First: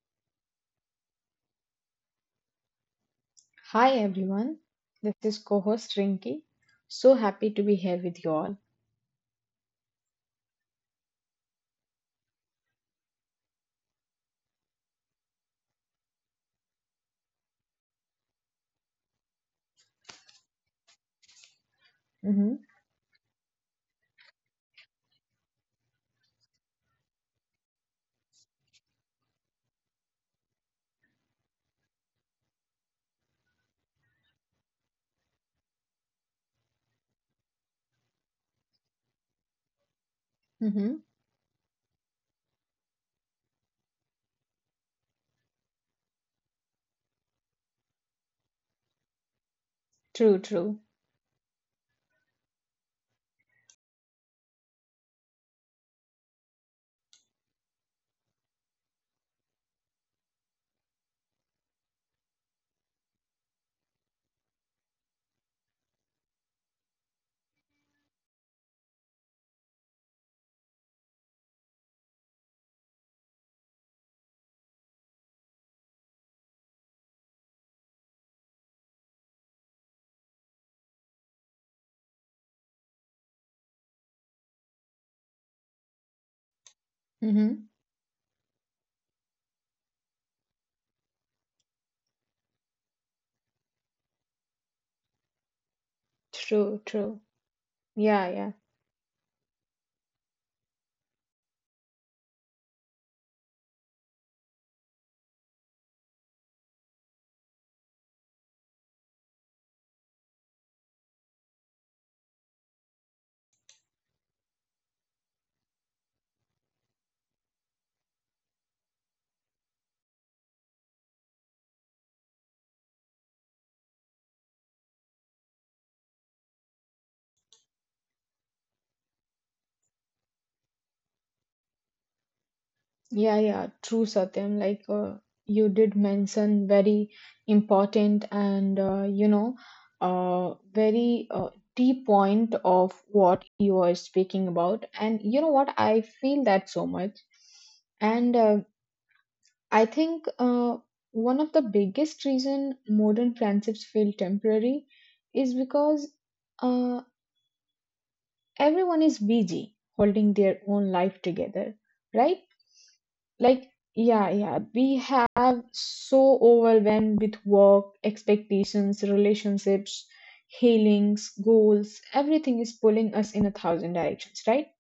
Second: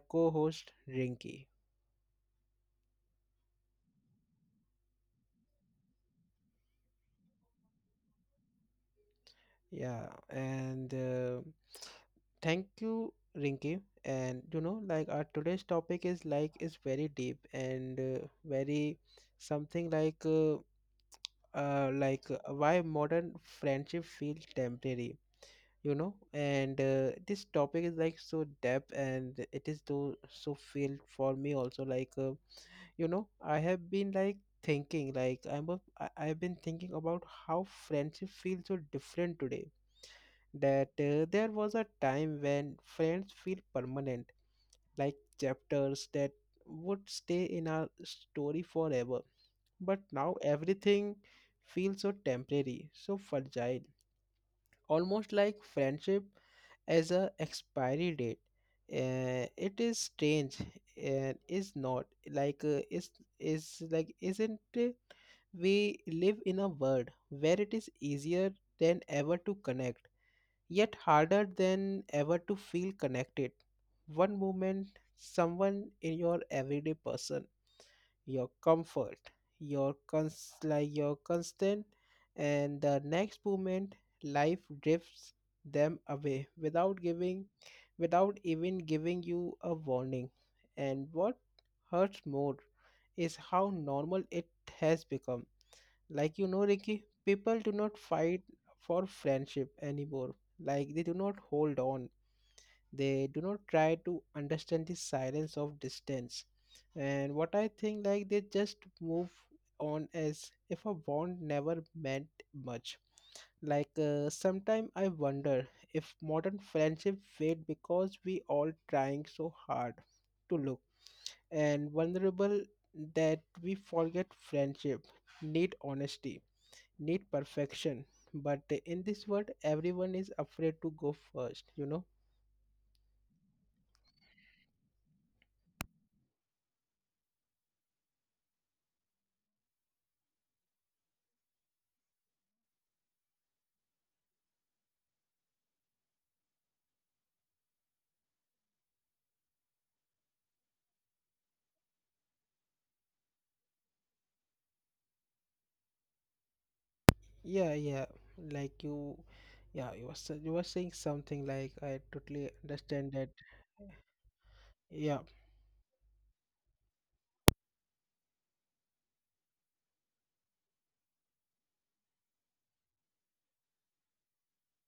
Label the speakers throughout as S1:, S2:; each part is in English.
S1: co host Rinki.
S2: Hi everyone, this is co-host Rinki. So happy to be here with you all.
S1: Yeah, and thank you, Rinki. And you know, like our today's topic is like is very deep and very something like uh, uh, like
S2: Mm-hmm.
S1: uh, why modern friendship feels temporary. You know, and this topic is like so deep, and it is so feel for me also like. You know I have been like thinking like I've been thinking about how friendship feels so different today that
S2: Mm-hmm.
S1: there was a time when friends feel permanent, like chapters that would stay in our story forever, but now
S2: True, true.
S1: everything feels so temporary, so fragile, almost like friendship as a expiry date. Uh, it is strange and is not like is like isn't it? We live in a world where it is easier than ever to connect yet harder than ever to feel connected. One moment someone in your everyday person, your comfort, your constant, and the next moment life drifts them away without
S2: Mm-hmm.
S1: even giving you a warning. And what hurts more is how normal it has become. Like you know,
S2: True,
S1: Ricky,
S2: true.
S1: people do not
S2: Yeah,
S1: fight
S2: yeah,
S1: for friendship anymore. Like they do not hold on, they do not try to understand the silence of distance, and what I think like they just move on as if a bond never meant much. Sometime I wonder if modern friendship fade because we all trying so hard to look and vulnerable that we forget friendship need honesty, need perfection, but in this world everyone is afraid to go first, you know?
S2: yeah, yeah. True, Satyam. Like you did mention, very important and very deep point of what you are speaking about. And you know what? I feel that so much. And I think one of the biggest reason modern friendships feel temporary is because uh,
S1: Yeah, yeah. Like
S2: everyone
S1: you,
S2: is busy
S1: yeah, you were
S2: holding
S1: you
S2: their
S1: were
S2: own
S1: saying
S2: life
S1: something like
S2: together,
S1: I
S2: right?
S1: totally understand that.
S2: Like, yeah, yeah, we
S1: Yeah,
S2: have so overwhelmed with work, expectations, relationships, healings, goals, everything is pulling us in a thousand directions, right?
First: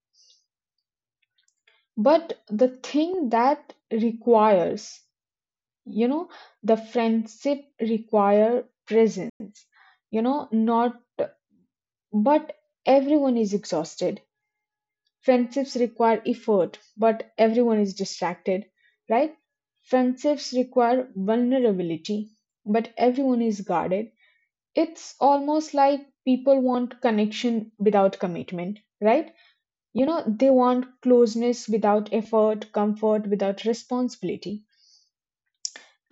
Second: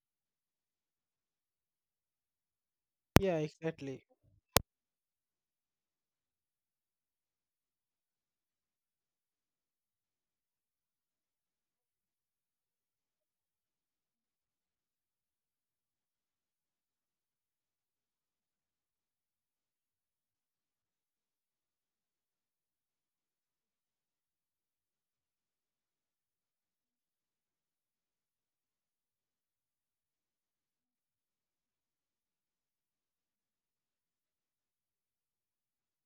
S2: But the thing
S1: yeah,
S2: that
S1: exactly.
S2: requires, you know the friendship require presence, not, but everyone is exhausted. Friendships require effort, but everyone is distracted, right? Friendships require vulnerability, but everyone is guarded. It's almost like people want connection without commitment, right? They want closeness without effort, comfort without responsibility.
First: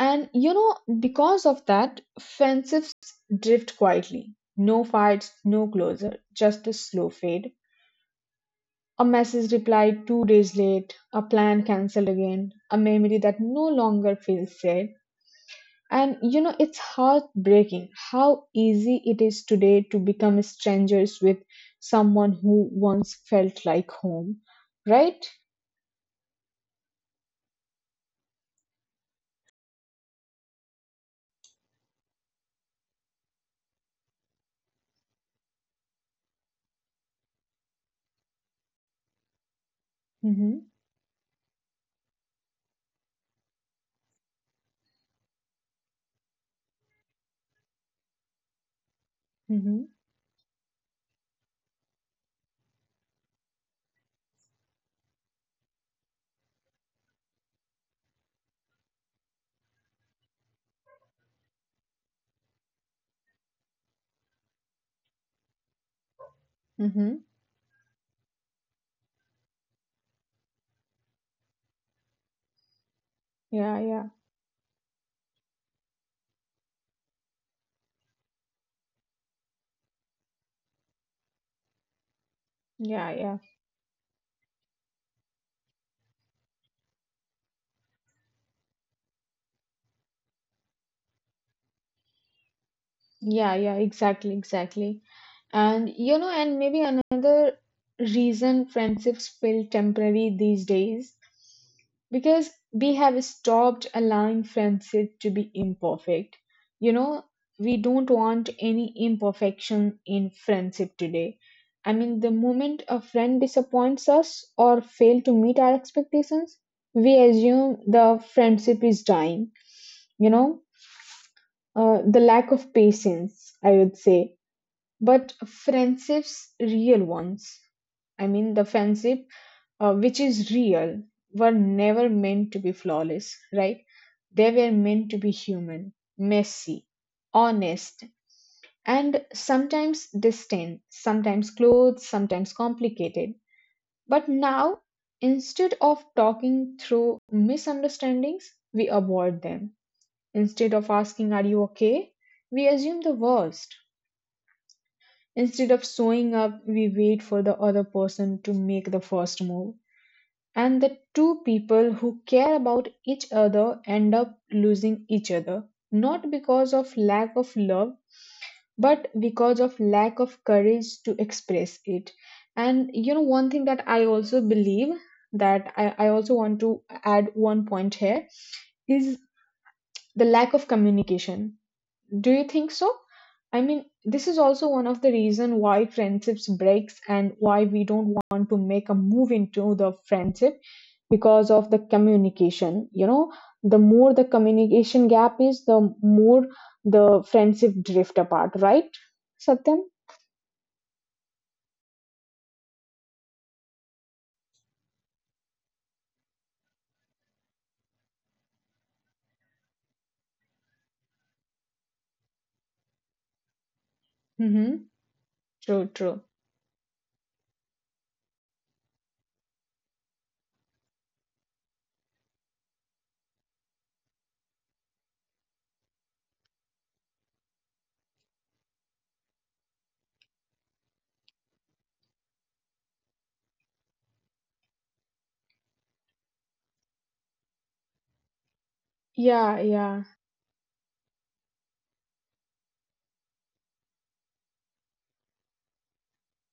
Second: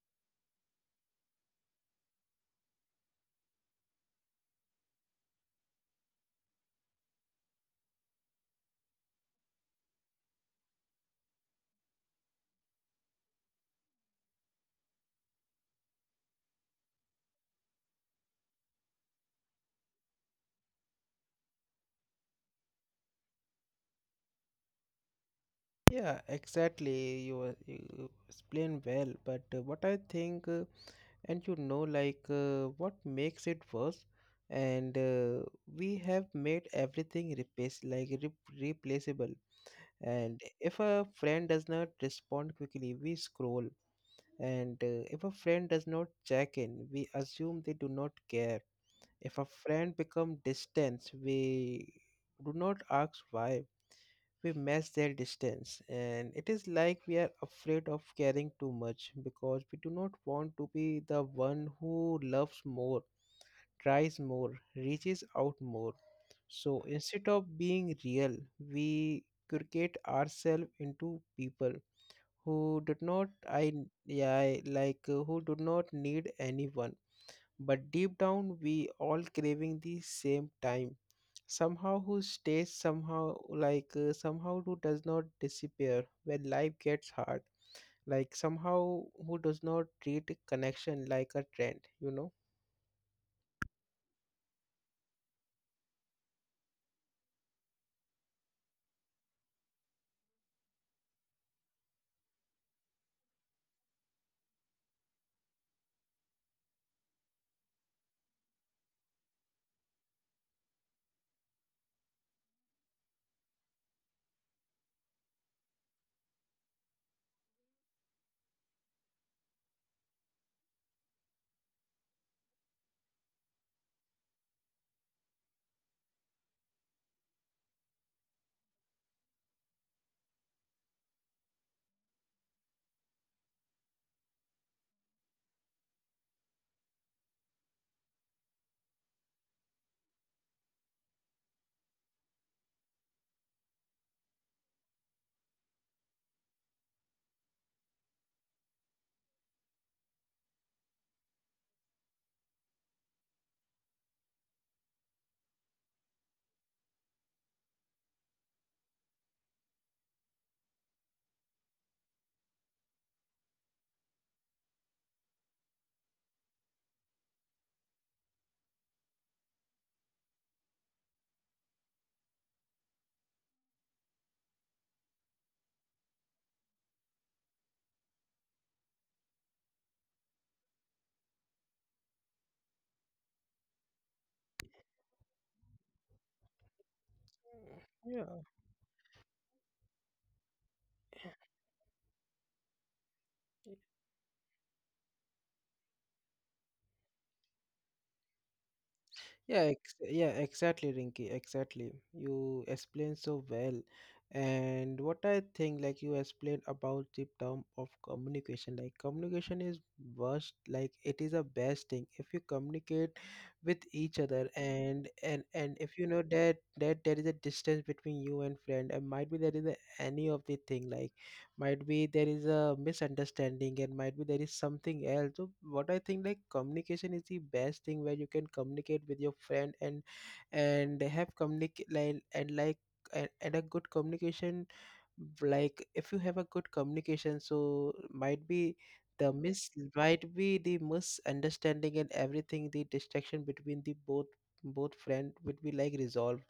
S2: And because of that, friendships drift quietly. No fights, no closure, just a slow fade. A message replied 2 days late, a plan cancelled again, a memory that no longer feels safe. And it's heartbreaking how easy it is today to become strangers with someone who once felt like home, right?
S1: Yeah, exactly. You were you explain well, but what I think, and you know, what makes it worse, and we have made everything replaceable. And
S2: Mm-hmm,
S1: if a friend does not respond quickly, we scroll. And if a friend does not check in, we assume they do not care. If a
S2: mm-hmm,
S1: friend become distant, we do not ask why. We measure their distance, and it is like we are afraid of caring too much because we do not want to be the one who loves more, tries more, reaches out more. So
S2: mm-hmm.
S1: instead of being real, we create ourselves into people who did not I
S2: Yeah, yeah,
S1: yeah who do not need anyone, but deep down, we all craving the same time. Somehow, who stays
S2: yeah,
S1: somehow,
S2: yeah,
S1: somehow, who does not disappear when life gets hard. Like somehow, who does not treat connection like a trend, you know?
S2: yeah, yeah, exactly, exactly. And maybe another reason friendships feel temporary these days, because we have stopped allowing friendship to be imperfect. You know, we don't want any imperfection in friendship today. I mean, the moment a friend disappoints us or fail to meet our expectations, we assume the friendship is dying. You know, the lack of patience, I would say, but friendships, real ones. I mean, the friendship which is real, were never meant to be flawless, right? They were meant to be human, messy, honest, and sometimes distant, sometimes close, sometimes complicated. But now, instead of talking through misunderstandings, we avoid them. Instead of asking, are you okay, we assume the worst. Instead of showing up, we wait for the other person to make the first move. And the two people who care about each other end up losing each other, not because of lack of love, but because of lack of courage to express it. And one thing that I also believe, that I also want to add one point here, is the lack of communication. Do you think so? I mean, this is also one of the reason why friendships breaks and why we don't
S1: Yeah.
S2: want to make a move into the friendship, because of the communication. The more the communication gap is, the more the friendship drift apart, right,
S1: Yeah,
S2: Satyam?
S1: yeah, exactly, Rinky, exactly. You explained so well. And what I think, like you explained about the term of communication, like communication is worst, like it is a best thing if you communicate with each other
S2: Mm-hmm.
S1: and
S2: True,
S1: if you
S2: true.
S1: know that there is a distance between you and friend, and might be there is a, any of the thing like might be there is a misunderstanding and might be there is something else, so what I think like communication is the best thing where you can communicate with your friend and have communicate like and like and a good communication, like if you have a good communication so might be the
S2: Yeah,
S1: mis
S2: yeah,
S1: might be the misunderstanding and everything, the distraction between the both friend would be like resolved.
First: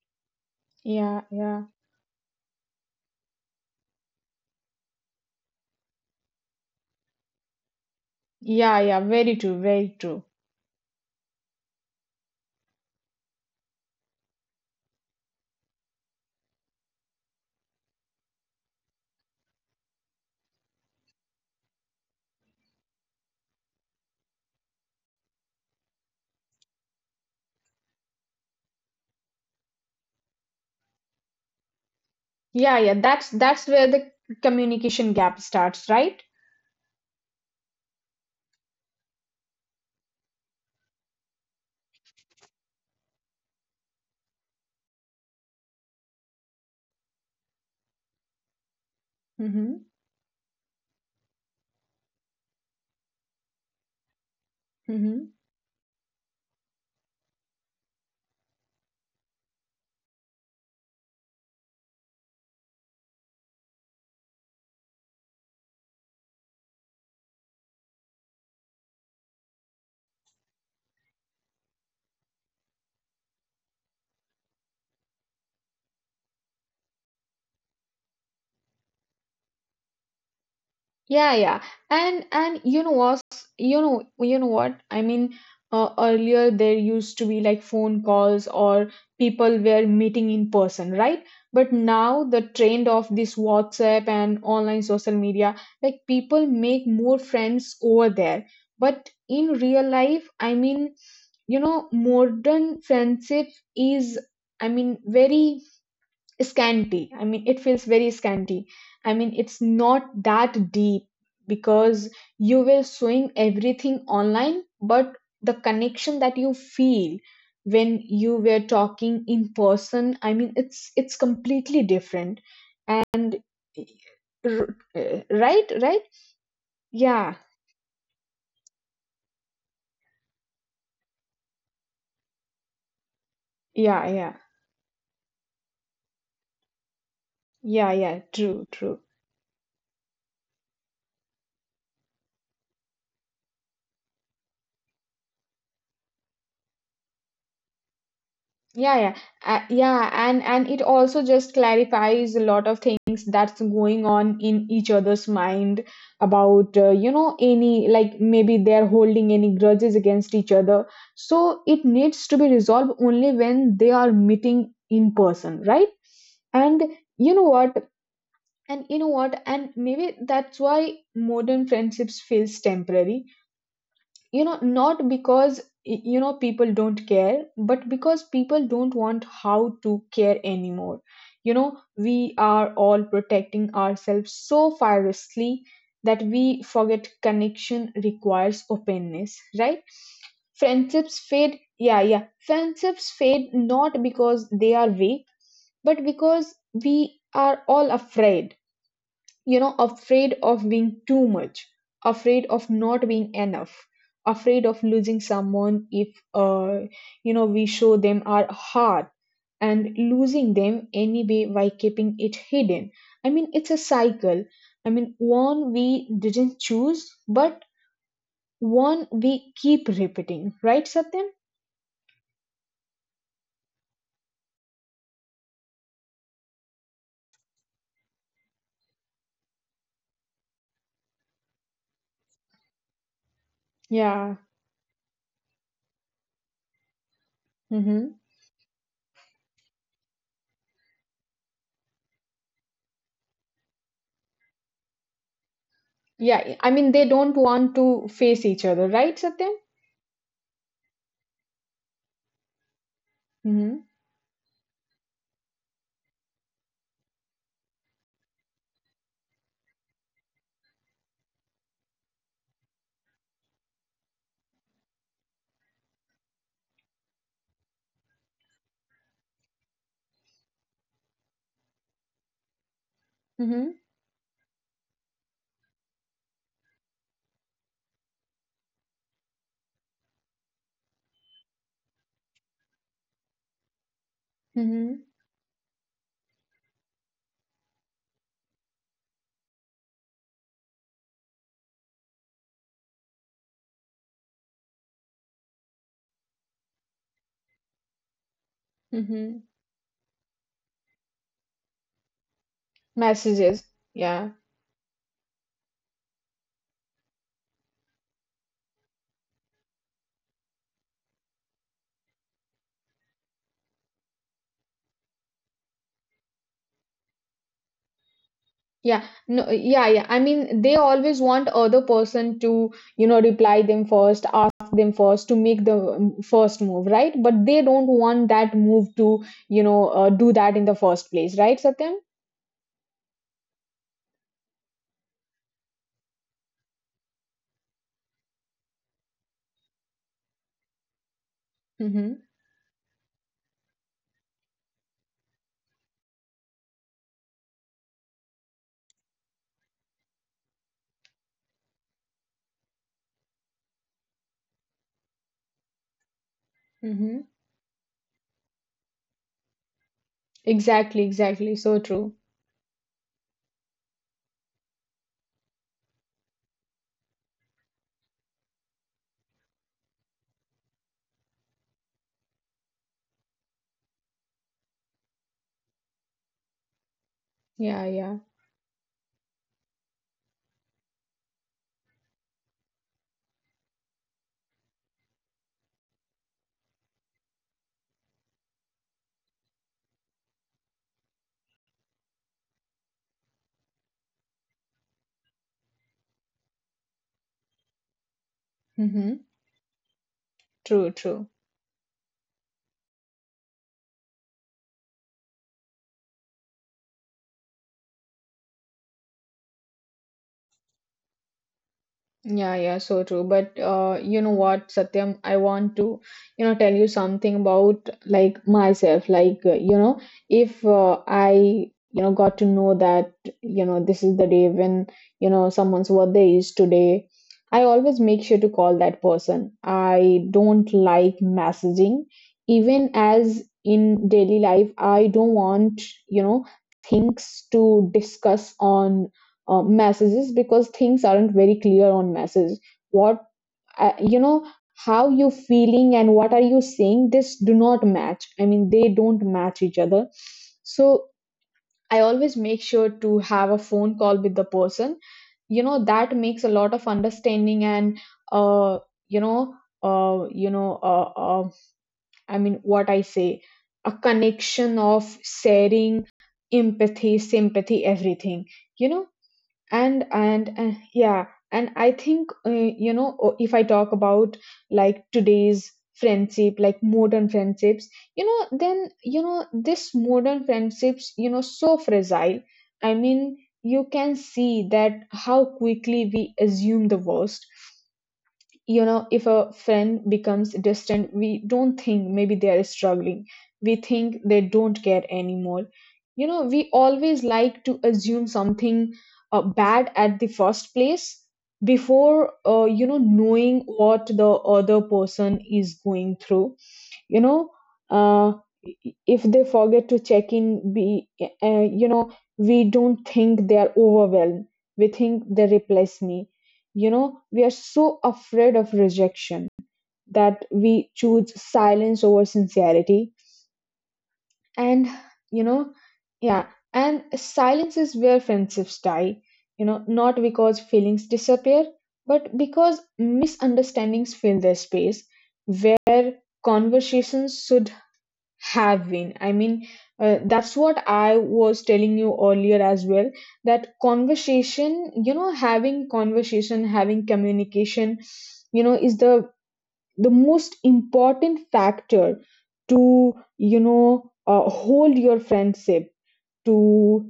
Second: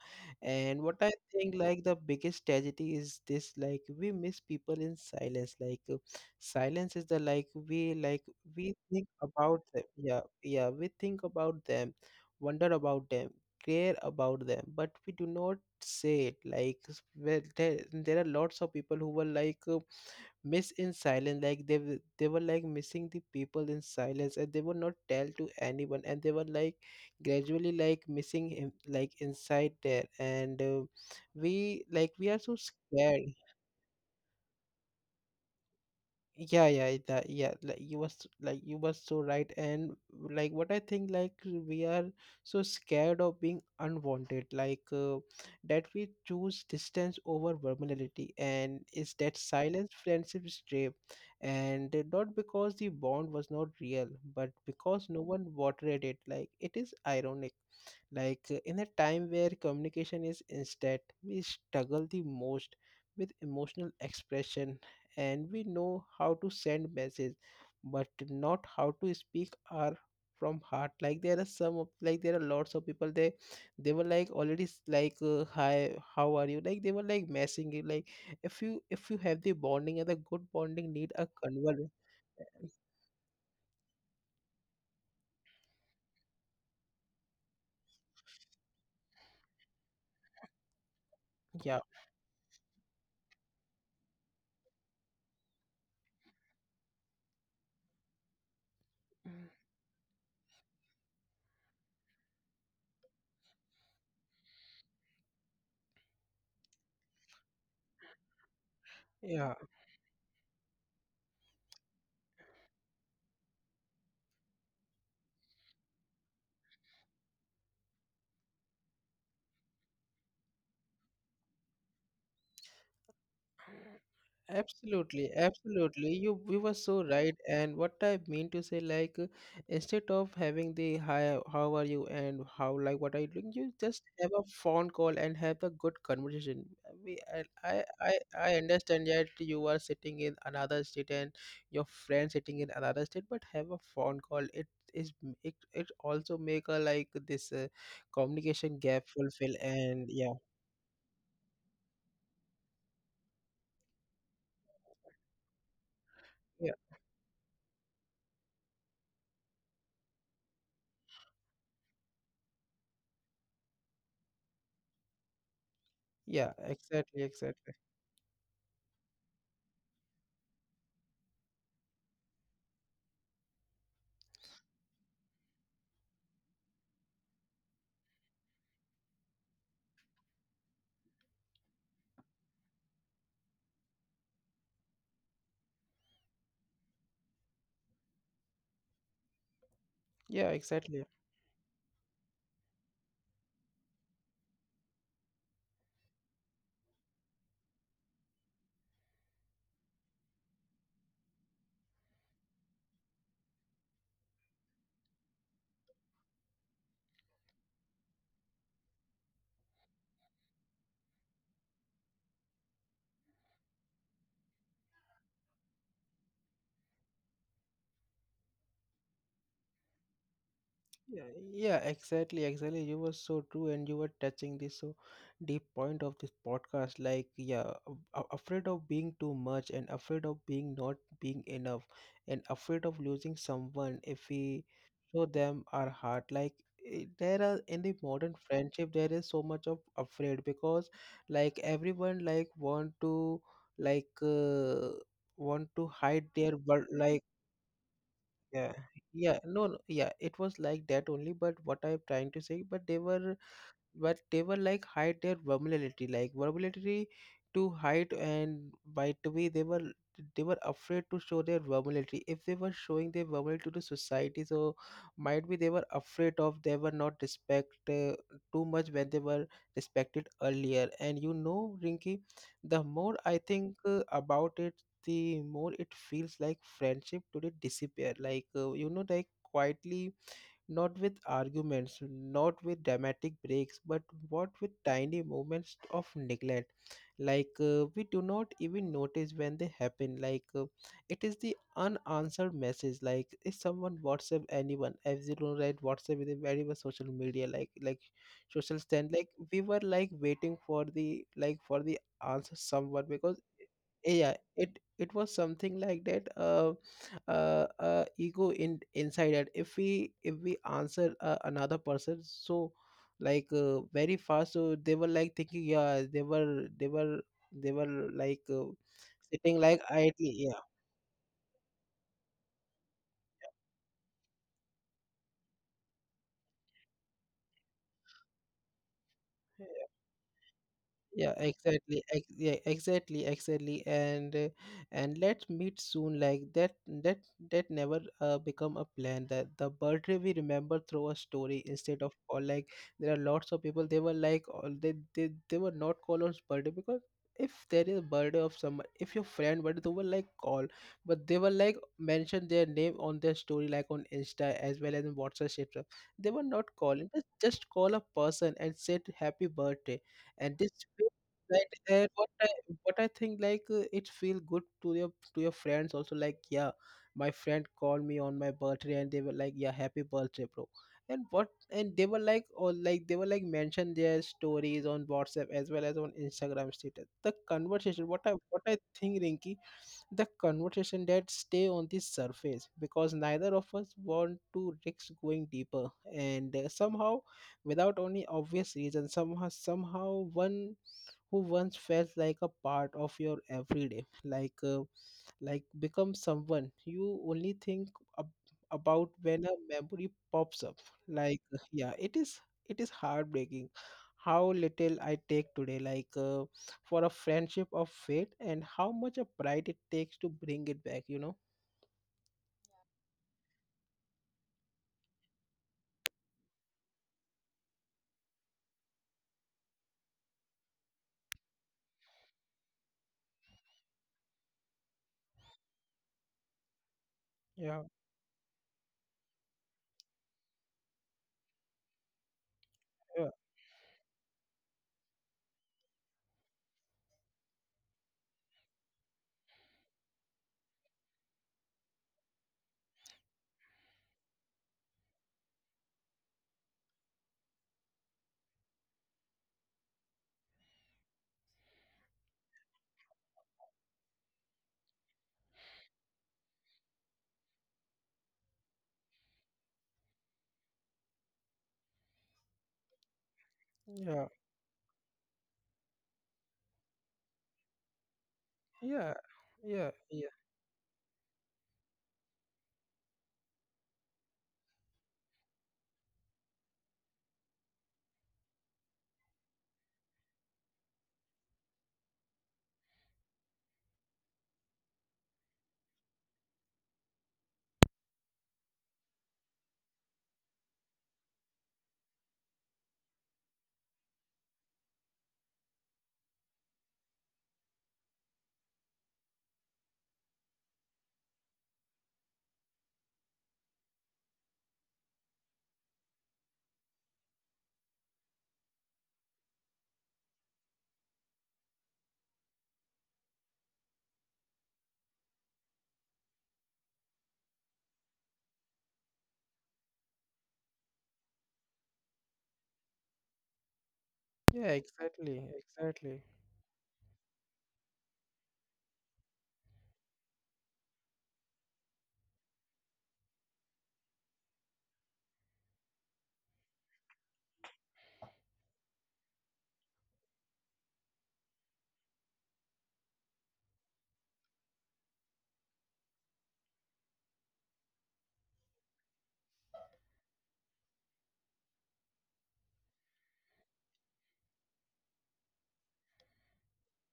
S1: And what I
S2: yeah,
S1: think
S2: yeah.
S1: like the biggest tragedy is this, like we miss people in silence. Silence is the like we
S2: Yeah, yeah,
S1: think
S2: very
S1: about
S2: true,
S1: them.
S2: very
S1: Yeah,
S2: true.
S1: yeah, we think about them, wonder about them, care about them, but we do not say it like where there are lots of people who were miss in silence, like they were like missing the people in silence and they would not tell to anyone and they were like gradually like missing him like inside there. And we like we are so
S2: Yeah, yeah,
S1: scared.
S2: that's where the communication gap starts, right?
S1: Yeah, yeah, that yeah, like you was so right. And like what I think like we are so scared of being unwanted, that we choose distance over vulnerability, and is that
S2: Mm-hmm.
S1: silence friendship strip, and not because the bond was not real, but because no one watered it. Like it is ironic, in a time where communication is instant, we struggle the most with emotional expression. And we know how to send message but not how to speak our from heart. Like there are some of like there are lots of people, they were like already hi how are you like they were like messing it, like if you have the bonding and the good bonding need a
S2: Yeah, yeah.
S1: conver
S2: And you know what? You know what? I mean, earlier there used to be like phone calls or people were meeting in person, right? But
S1: yeah
S2: now the trend of this WhatsApp and online social media, like people make more friends over there. But in real life, I mean, modern friendship is, I mean, very scanty. I mean, it feels very scanty. I mean,
S1: yeah.
S2: it's not that deep because you were showing everything online, but the connection that you feel when you were talking in person, I mean, it's completely different. And
S1: Absolutely,
S2: right, right,
S1: absolutely. You were so
S2: yeah,
S1: right. And what I mean to say, instead of having the hi, how are you, and how like what are you doing, you just
S2: yeah,
S1: have
S2: yeah,
S1: a phone call and have a good conversation. We, I, I,
S2: yeah,
S1: I
S2: yeah.
S1: I
S2: True, true.
S1: understand that you are sitting in another state and your friend sitting in another state, but have a phone call. It is it it also make a like this communication
S2: Yeah,
S1: gap
S2: yeah,
S1: fulfill and
S2: yeah,
S1: yeah
S2: and it also just clarifies a lot of things that's going on in each other's mind
S1: yeah
S2: about any, like maybe they're holding any grudges against each other. So it needs to be resolved only when they are meeting in person, right?
S1: yeah
S2: And
S1: exactly
S2: you know
S1: exactly
S2: what? And you know what? And maybe that's why modern friendships feels temporary, not because people don't care, but because people don't want how to care anymore. You know we are all protecting ourselves so fiercely that we forget connection requires openness, right?
S1: yeah exactly.
S2: Friendships fade, yeah, yeah, friendships fade, not because they are weak, but because we are all afraid. Afraid of being too much, afraid of not being enough, afraid of losing someone if we show them our heart, and losing them anyway by keeping it hidden. I mean, it's a cycle. I mean, one we didn't choose, but one we keep repeating, right,
S1: Yeah,
S2: Satyam?
S1: yeah, exactly, exactly. You were so true, and you were touching this so deep point of this podcast. Like, yeah, afraid of being too much, and afraid of being not being enough, and afraid of losing someone if
S2: Yeah.
S1: we show them our heart. Like, eh, there are in the
S2: Mm-hmm.
S1: modern friendship, there is so much of afraid because, like, everyone like want to like uh, want to hide their
S2: Yeah, I
S1: but
S2: mean they
S1: like
S2: don't want to face each
S1: yeah
S2: other, right,
S1: yeah
S2: Satyam?
S1: no, no yeah it was like that only, but what I'm trying to say, but they were
S2: Mm-hmm.
S1: like hide their vulnerability, like vulnerability to hide, and by the way they were afraid to show their vulnerability. If they were showing their vulnerability to society so might be they were afraid of they were not respect too much when they were respected earlier. And you know Rinky, the more I think
S2: Mm-hmm.
S1: about it, the more it feels like friendship today disappear, you know, like quietly, not with arguments, not with dramatic breaks, but what with
S2: Mm-hmm.
S1: tiny moments of neglect. We do not even notice when they happen. It is the unanswered message. Like if someone WhatsApp anyone, if you don't write WhatsApp is a very much social media, like social stand. Like
S2: Mm-hmm.
S1: we were like waiting for the like for the answer someone because
S2: Messages.
S1: yeah
S2: Yeah,
S1: it was something like that ego in inside that if we answer another person so very fast so they were like thinking yeah they were they were like uh,
S2: yeah.
S1: sitting
S2: No,
S1: like
S2: yeah, yeah, I
S1: idly
S2: mean they always want other person to reply them first, ask them first, to make the first move, right? But they don't want that move to
S1: yeah.
S2: do that in the first
S1: Yeah,
S2: place, right, Satyam?
S1: exactly. Ex yeah, exactly, exactly. And let's meet soon. Like that, that that never become a plan. That the birthday we remember through a story instead of
S2: Mm-hmm,
S1: or like there are lots of people. They were like all they were not call on birthday, because if there is a birthday of someone, if your friend birthday, they were like call, but they were like mention their name on their story like on Insta as well as in WhatsApp. etc. They were not calling.
S2: mm-hmm.
S1: Just call a person and said happy birthday, and this.
S2: Exactly, exactly,
S1: Right,
S2: so
S1: and
S2: true.
S1: what I think it feel good to your friends also like yeah, my friend called me on my birthday and they were like yeah happy birthday bro, and what and they were like or like they were like mention their stories on WhatsApp as well as on Instagram status. The
S2: Yeah,
S1: conversation,
S2: yeah.
S1: what I think Rinky, the conversation that stay on the surface because neither of us want to risk going deeper. And somehow without any obvious reason, somehow one who once felt like a part of your everyday, like become someone you only think ab- about
S2: Mm-hmm.
S1: when a memory pops up.
S2: True, true.
S1: Yeah, it is, it is heartbreaking how little I take today, for a friendship of fate, and how much a pride it takes to bring it back, you know?
S2: Yeah, yeah, so true. But you know what, Satyam, I want to, tell you something about like myself. Like, if I, got to know that, this is the day when, someone's birthday is today, I
S1: Yeah
S2: always make sure to call that person. I don't like messaging. Even
S1: yeah
S2: as in daily life, I don't want, you know, things to discuss on messages, because things aren't very clear on message. What uh, you know how you feeling and what are you saying, this do not match. I mean, they don't match each other. So I always make sure to have a phone call with the person. You know, that makes a lot of understanding, and uh you know uh you know uh, uh I mean, what I say, a
S1: yeah
S2: connection of sharing, empathy, sympathy, everything, you know.
S1: yeah yeah
S2: and
S1: yeah
S2: and uh, yeah. And I think, if I talk about like today's friendship, like modern friendships, then this modern friendships, so fragile. I mean, you can see that how quickly we assume the worst. You know, if a friend becomes distant, we don't think maybe they are struggling, we think they don't care anymore. You know, we always like to assume something bad at the first place, before knowing what the other person is going through. you know uh, if they forget to check in, be you know we don't think they are overwhelmed, we think they replace me. We are so afraid of rejection, that we choose silence over sincerity.
S1: yeah
S2: And
S1: exactly
S2: you know
S1: exactly
S2: yeah, and silence is where friendships die, you know, not because feelings disappear, but because misunderstandings fill their space where conversations should have been. I mean, that's what I was telling you earlier as well, that conversation, having conversation, having communication, is the most important factor to, hold your friendship, to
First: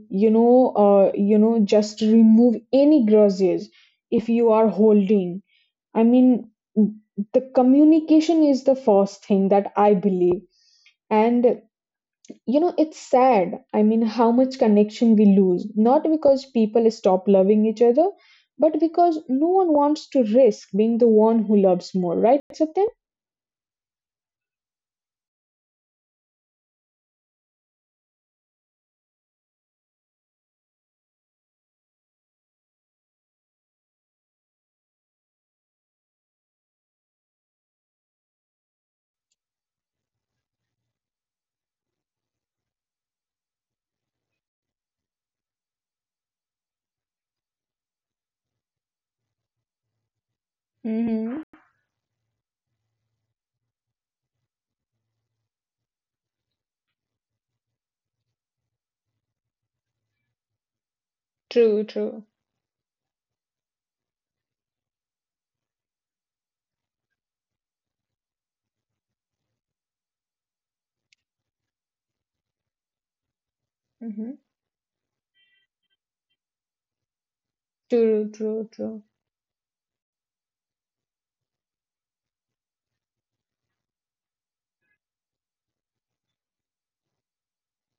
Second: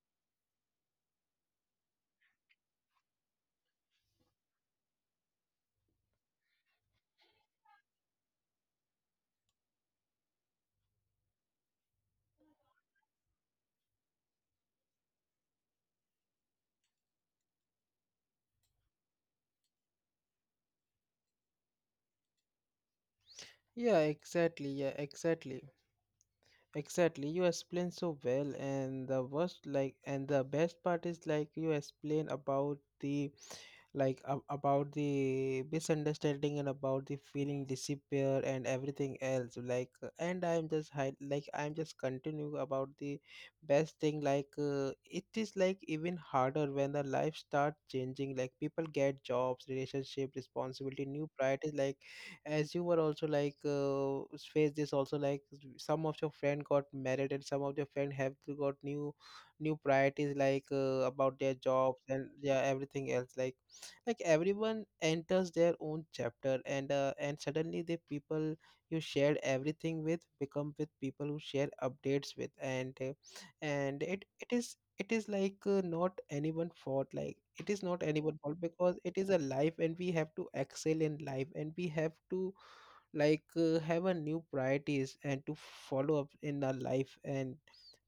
S2: just remove any grudges if you are holding. I mean, the communication is the first thing that I believe. And it's sad, I mean, how much connection we lose, not because people stop loving each other, but because no one wants to risk being the one who loves more, right, Satyam?
S1: yeah exactly yeah exactly. Exactly, you explain so well, and the worst like and the best part is like you explain about the like a about the misunderstanding and about the feeling disappear and everything else like, and I'm just hide. I'm just continue about the best thing like it is like even harder when the life start changing like people get jobs, relationship, responsibility, new
S2: Hmm.
S1: priorities, like as you were also like face this also, like some of your friend got married and some of your friend have got new priorities like about their
S2: True,
S1: jobs and
S2: true.
S1: yeah everything else, like everyone enters their own chapter, and suddenly the people you shared everything with become with people who share updates with, and it
S2: Mm-hmm.
S1: it is it is like not anyone fault, like it is not anyone
S2: True,
S1: fault,
S2: true,
S1: because
S2: true.
S1: it is a life and we have to excel in life, and we have to like have a new priorities and to follow up in our life and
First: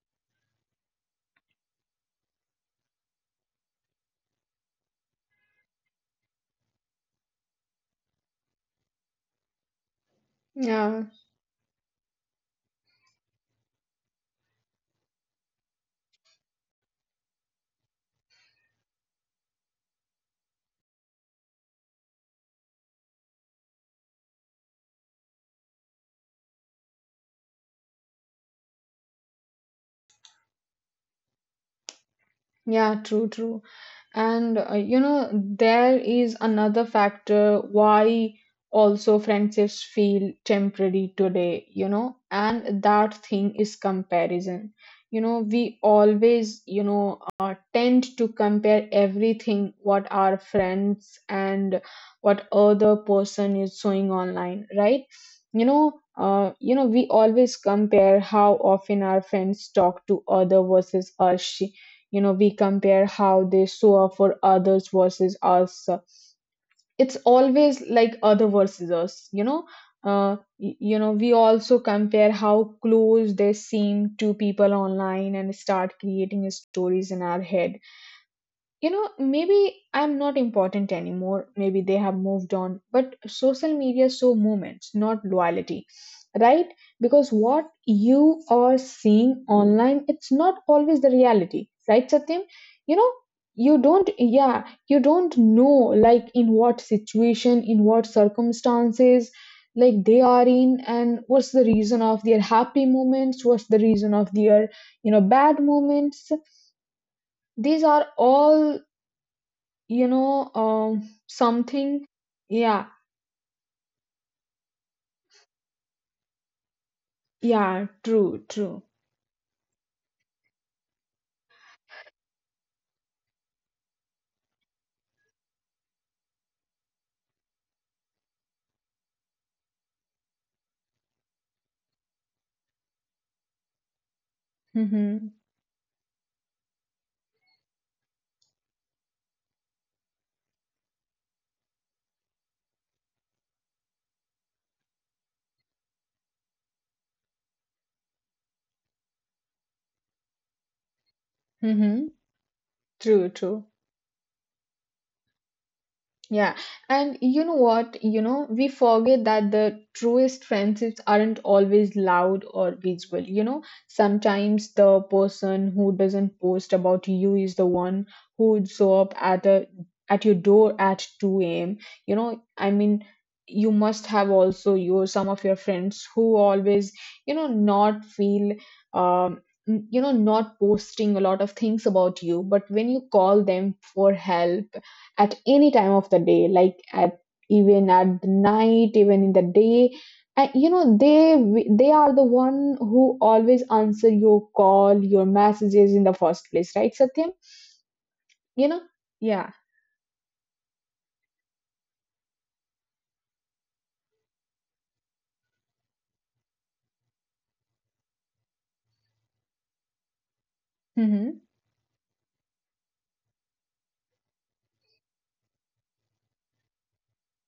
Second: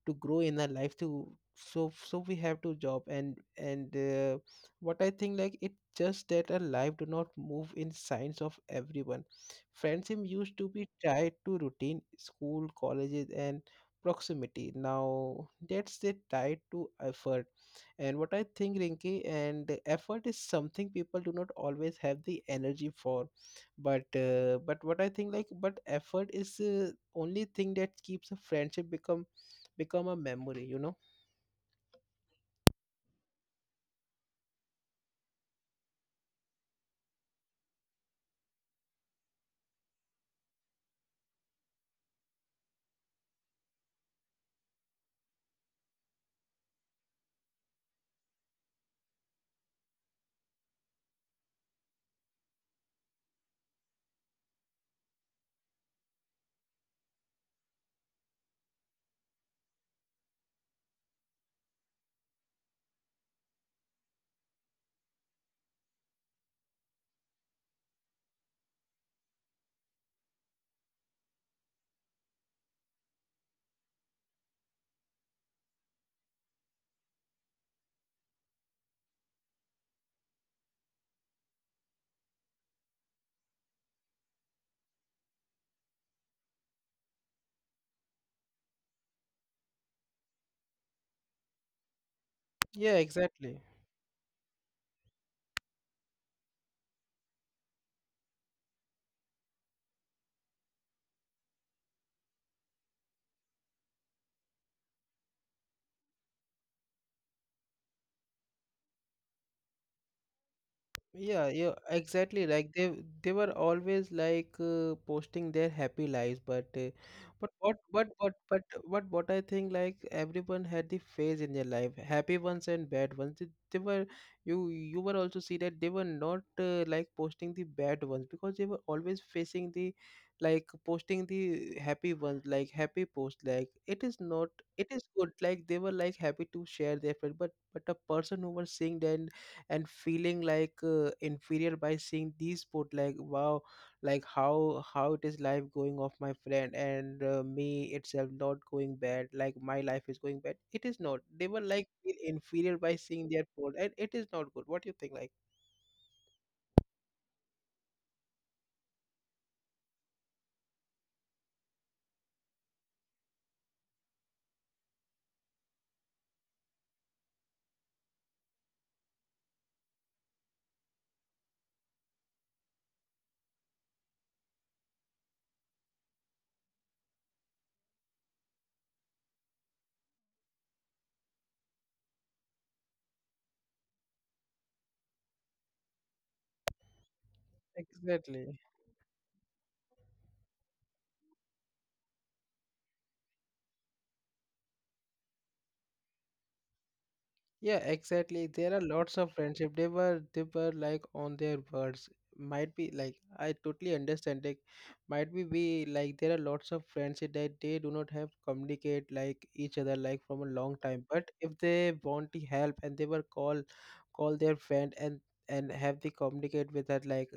S1: to grow in our life to so we have to job and what I think like it just that our life do not move in signs of everyone. Friendship used to be
S2: Yeah.
S1: tied to routine, school, colleges, and proximity. Now that's it tied to effort, and what I think, Rinki, and the effort is something people do not always have the energy for. But what I think, like, but effort is only thing that keeps a friendship become become a memory, you know.
S2: Yeah, true, true. And there is another factor why also friendships feel temporary today, and that thing is comparison. We always, tend to compare everything what our friends and what other person is showing online, right? We always compare how often our friends talk to other versus us. You know, we compare how they show up for others versus us. It's always like other versus us, you know. We also compare how close they seem to people online and start creating stories in our head. You know maybe I'm not important anymore, maybe they have moved on, but social media show moments, not loyalty, right? Because what you are seeing online, it's not always the reality, right, Satyam? You know,
S1: Yeah, exactly.
S2: you don't yeah you don't know like in what situation, in what circumstances like they are in, and what's the reason of their happy moments, what's the reason of their, bad moments. These are all,
S1: Yeah, yeah,
S2: something.
S1: exactly. Like
S2: Yeah,
S1: they were always like posting their happy lives, but
S2: yeah,
S1: what but
S2: true,
S1: but but
S2: true.
S1: what I think like everyone had the phase in their life, happy ones and bad ones. They were you were also see that they were not like posting the bad ones because they were always facing the like posting the happy ones, like happy post, like it is not it is
S2: Mm-hmm,
S1: good, like they were like happy to share their friend, but a person who was seeing that and feeling like inferior by seeing these put, like wow, like how it is life going off my friend, and me itself not going bad, like my life is going bad, it is not, they were like
S2: mm-hmm,
S1: feel inferior by
S2: true,
S1: seeing their
S2: true.
S1: put and it is not good. What do you think like?
S2: Yeah, and you know what? You know, we forget that the truest friendships aren't always loud or visual. You know, sometimes the person who doesn't post about you is the one who would show up at a at your door at 2 a.m. You know, I mean, you must have also your some of your friends who always, you know, not feel um you know not posting a lot of things about you. But when you call them for help at any time of the day, like at even at the
S1: Exactly.
S2: night, even in the day. And you know, they are the one who always answer your call, your messages in the first place, right, Satyam?
S1: Yeah, exactly.
S2: You know,
S1: There are lots of
S2: yeah.
S1: friendship. They were like on their words. Might be like I totally understand. Like might be we like there are lots of friends that they do not have communicate like each other like from a long time.
S2: Mm-hmm.
S1: But if they want the help and they were call call their friend and have the communicate with that, like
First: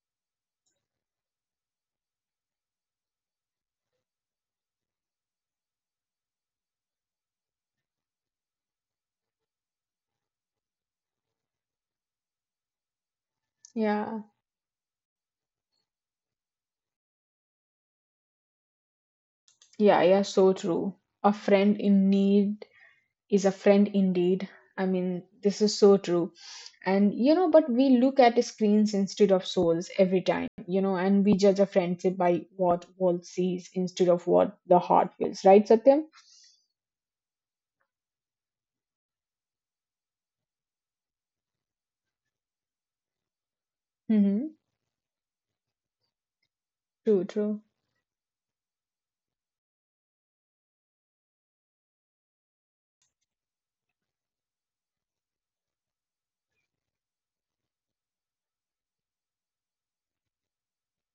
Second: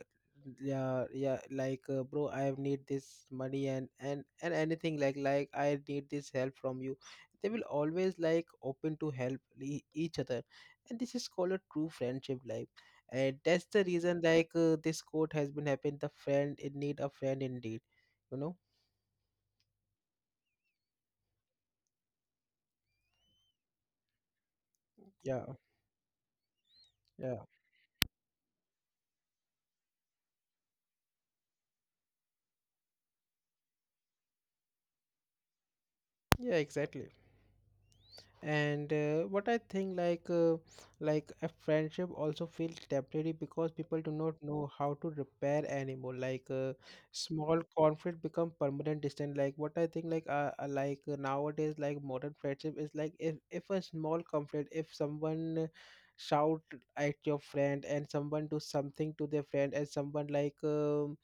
S1: yeah, yeah, like bro, I have need this money, and anything, like I need this help from you. They will always like open to help each other, and this is called a true friendship. Like and that's the
S2: Yeah,
S1: reason like this quote has been happened, the friend in need a friend indeed, you know.
S2: yeah, yeah, so true. A friend in need is a friend indeed. I mean,
S1: Yeah,
S2: this is so true. And you
S1: yeah,
S2: know, but we look at screens instead of souls every time, you know, and we judge a friendship by what world sees instead of what the heart feels, right, Satyam?
S1: yeah, exactly. And what I think like a friendship also feels temporary because people do not
S2: Mm-hmm.
S1: know how to repair anymore, like
S2: True, true.
S1: small conflict become permanent distance. Like what I think like nowadays, like modern friendship is like, if a small conflict, if someone shout at your friend and someone do something to their friend and someone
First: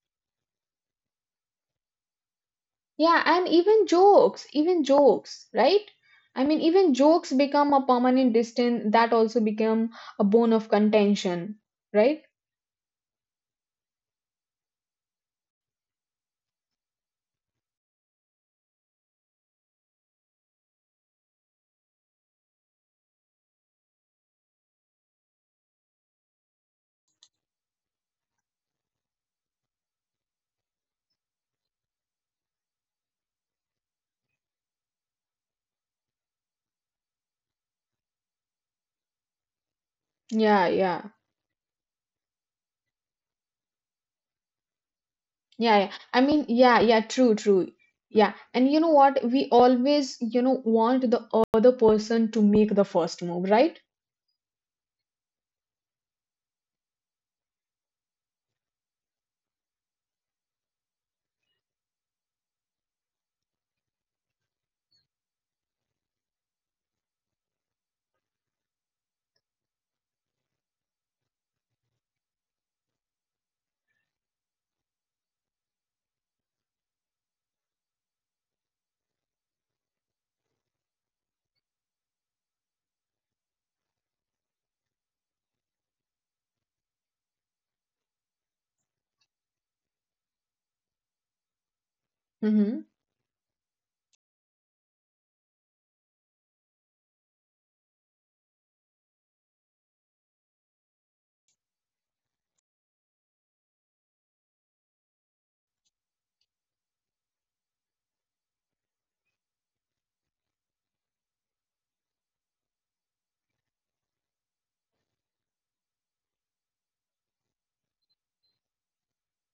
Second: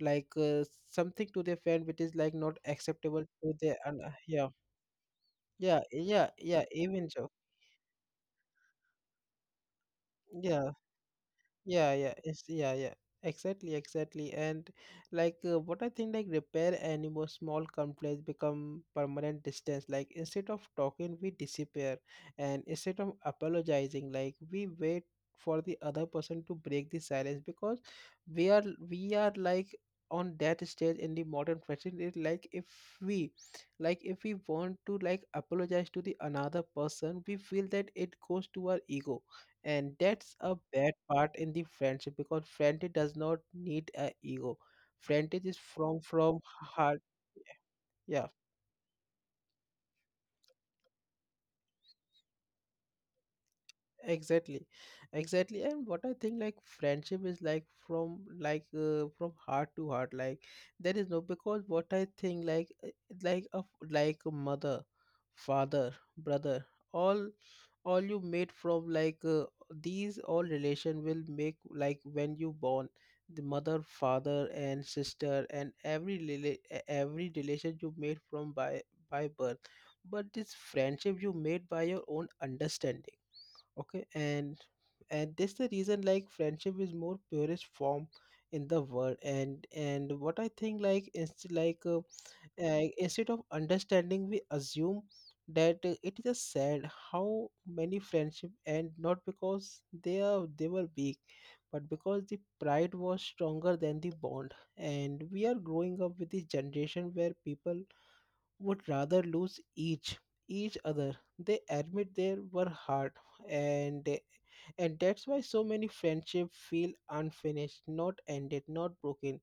S1: like something to their friend which is like not acceptable
S2: Yeah, and
S1: to their, and yeah,
S2: even jokes,
S1: yeah
S2: right?
S1: yeah
S2: I mean,
S1: yeah
S2: even
S1: even so.
S2: jokes become a permanent distance that also become a bone
S1: Yeah,
S2: of contention,
S1: yeah, yeah.
S2: right?
S1: It's yeah, yeah. Exactly, exactly. And like what I think, like repair anymore, small complaints become permanent distance. Like instead of talking, we disappear, and instead of apologizing, like we wait for the other person to break the silence because we are we are like on that stage in the modern fashion. It we like if we want to like apologize to the another person, we feel that it goes to our ego, and that's a
S2: Yeah,
S1: bad
S2: yeah.
S1: part in the friendship because friendship does not need a ego. Friendship is
S2: Yeah, yeah. I
S1: from
S2: mean, yeah, yeah,
S1: heart.
S2: true, true.
S1: Yeah,
S2: Yeah. And you know what? We always, you know, want the other person to make the first move, right?
S1: exactly, exactly. And what I think like friendship is like from, like from heart to heart, like there is no, because what I think, like a like a mother, father, brother, all all you made from, like these all relation will make like when you born, the mother, father, and sister, and every every relation you made from by birth, but this friendship you made by your own understanding. Okay, and this the reason like friendship is more purest form in the world. And what I think like
S2: Mm-hmm.
S1: instead of understanding, we assume that it is a sad how many friendship end, not because they were weak, but because the pride was stronger than the bond, and we are growing up with this generation where people would rather lose each other, they admit they were hard. and and that's why so many friendships feel unfinished, not ended, not broken,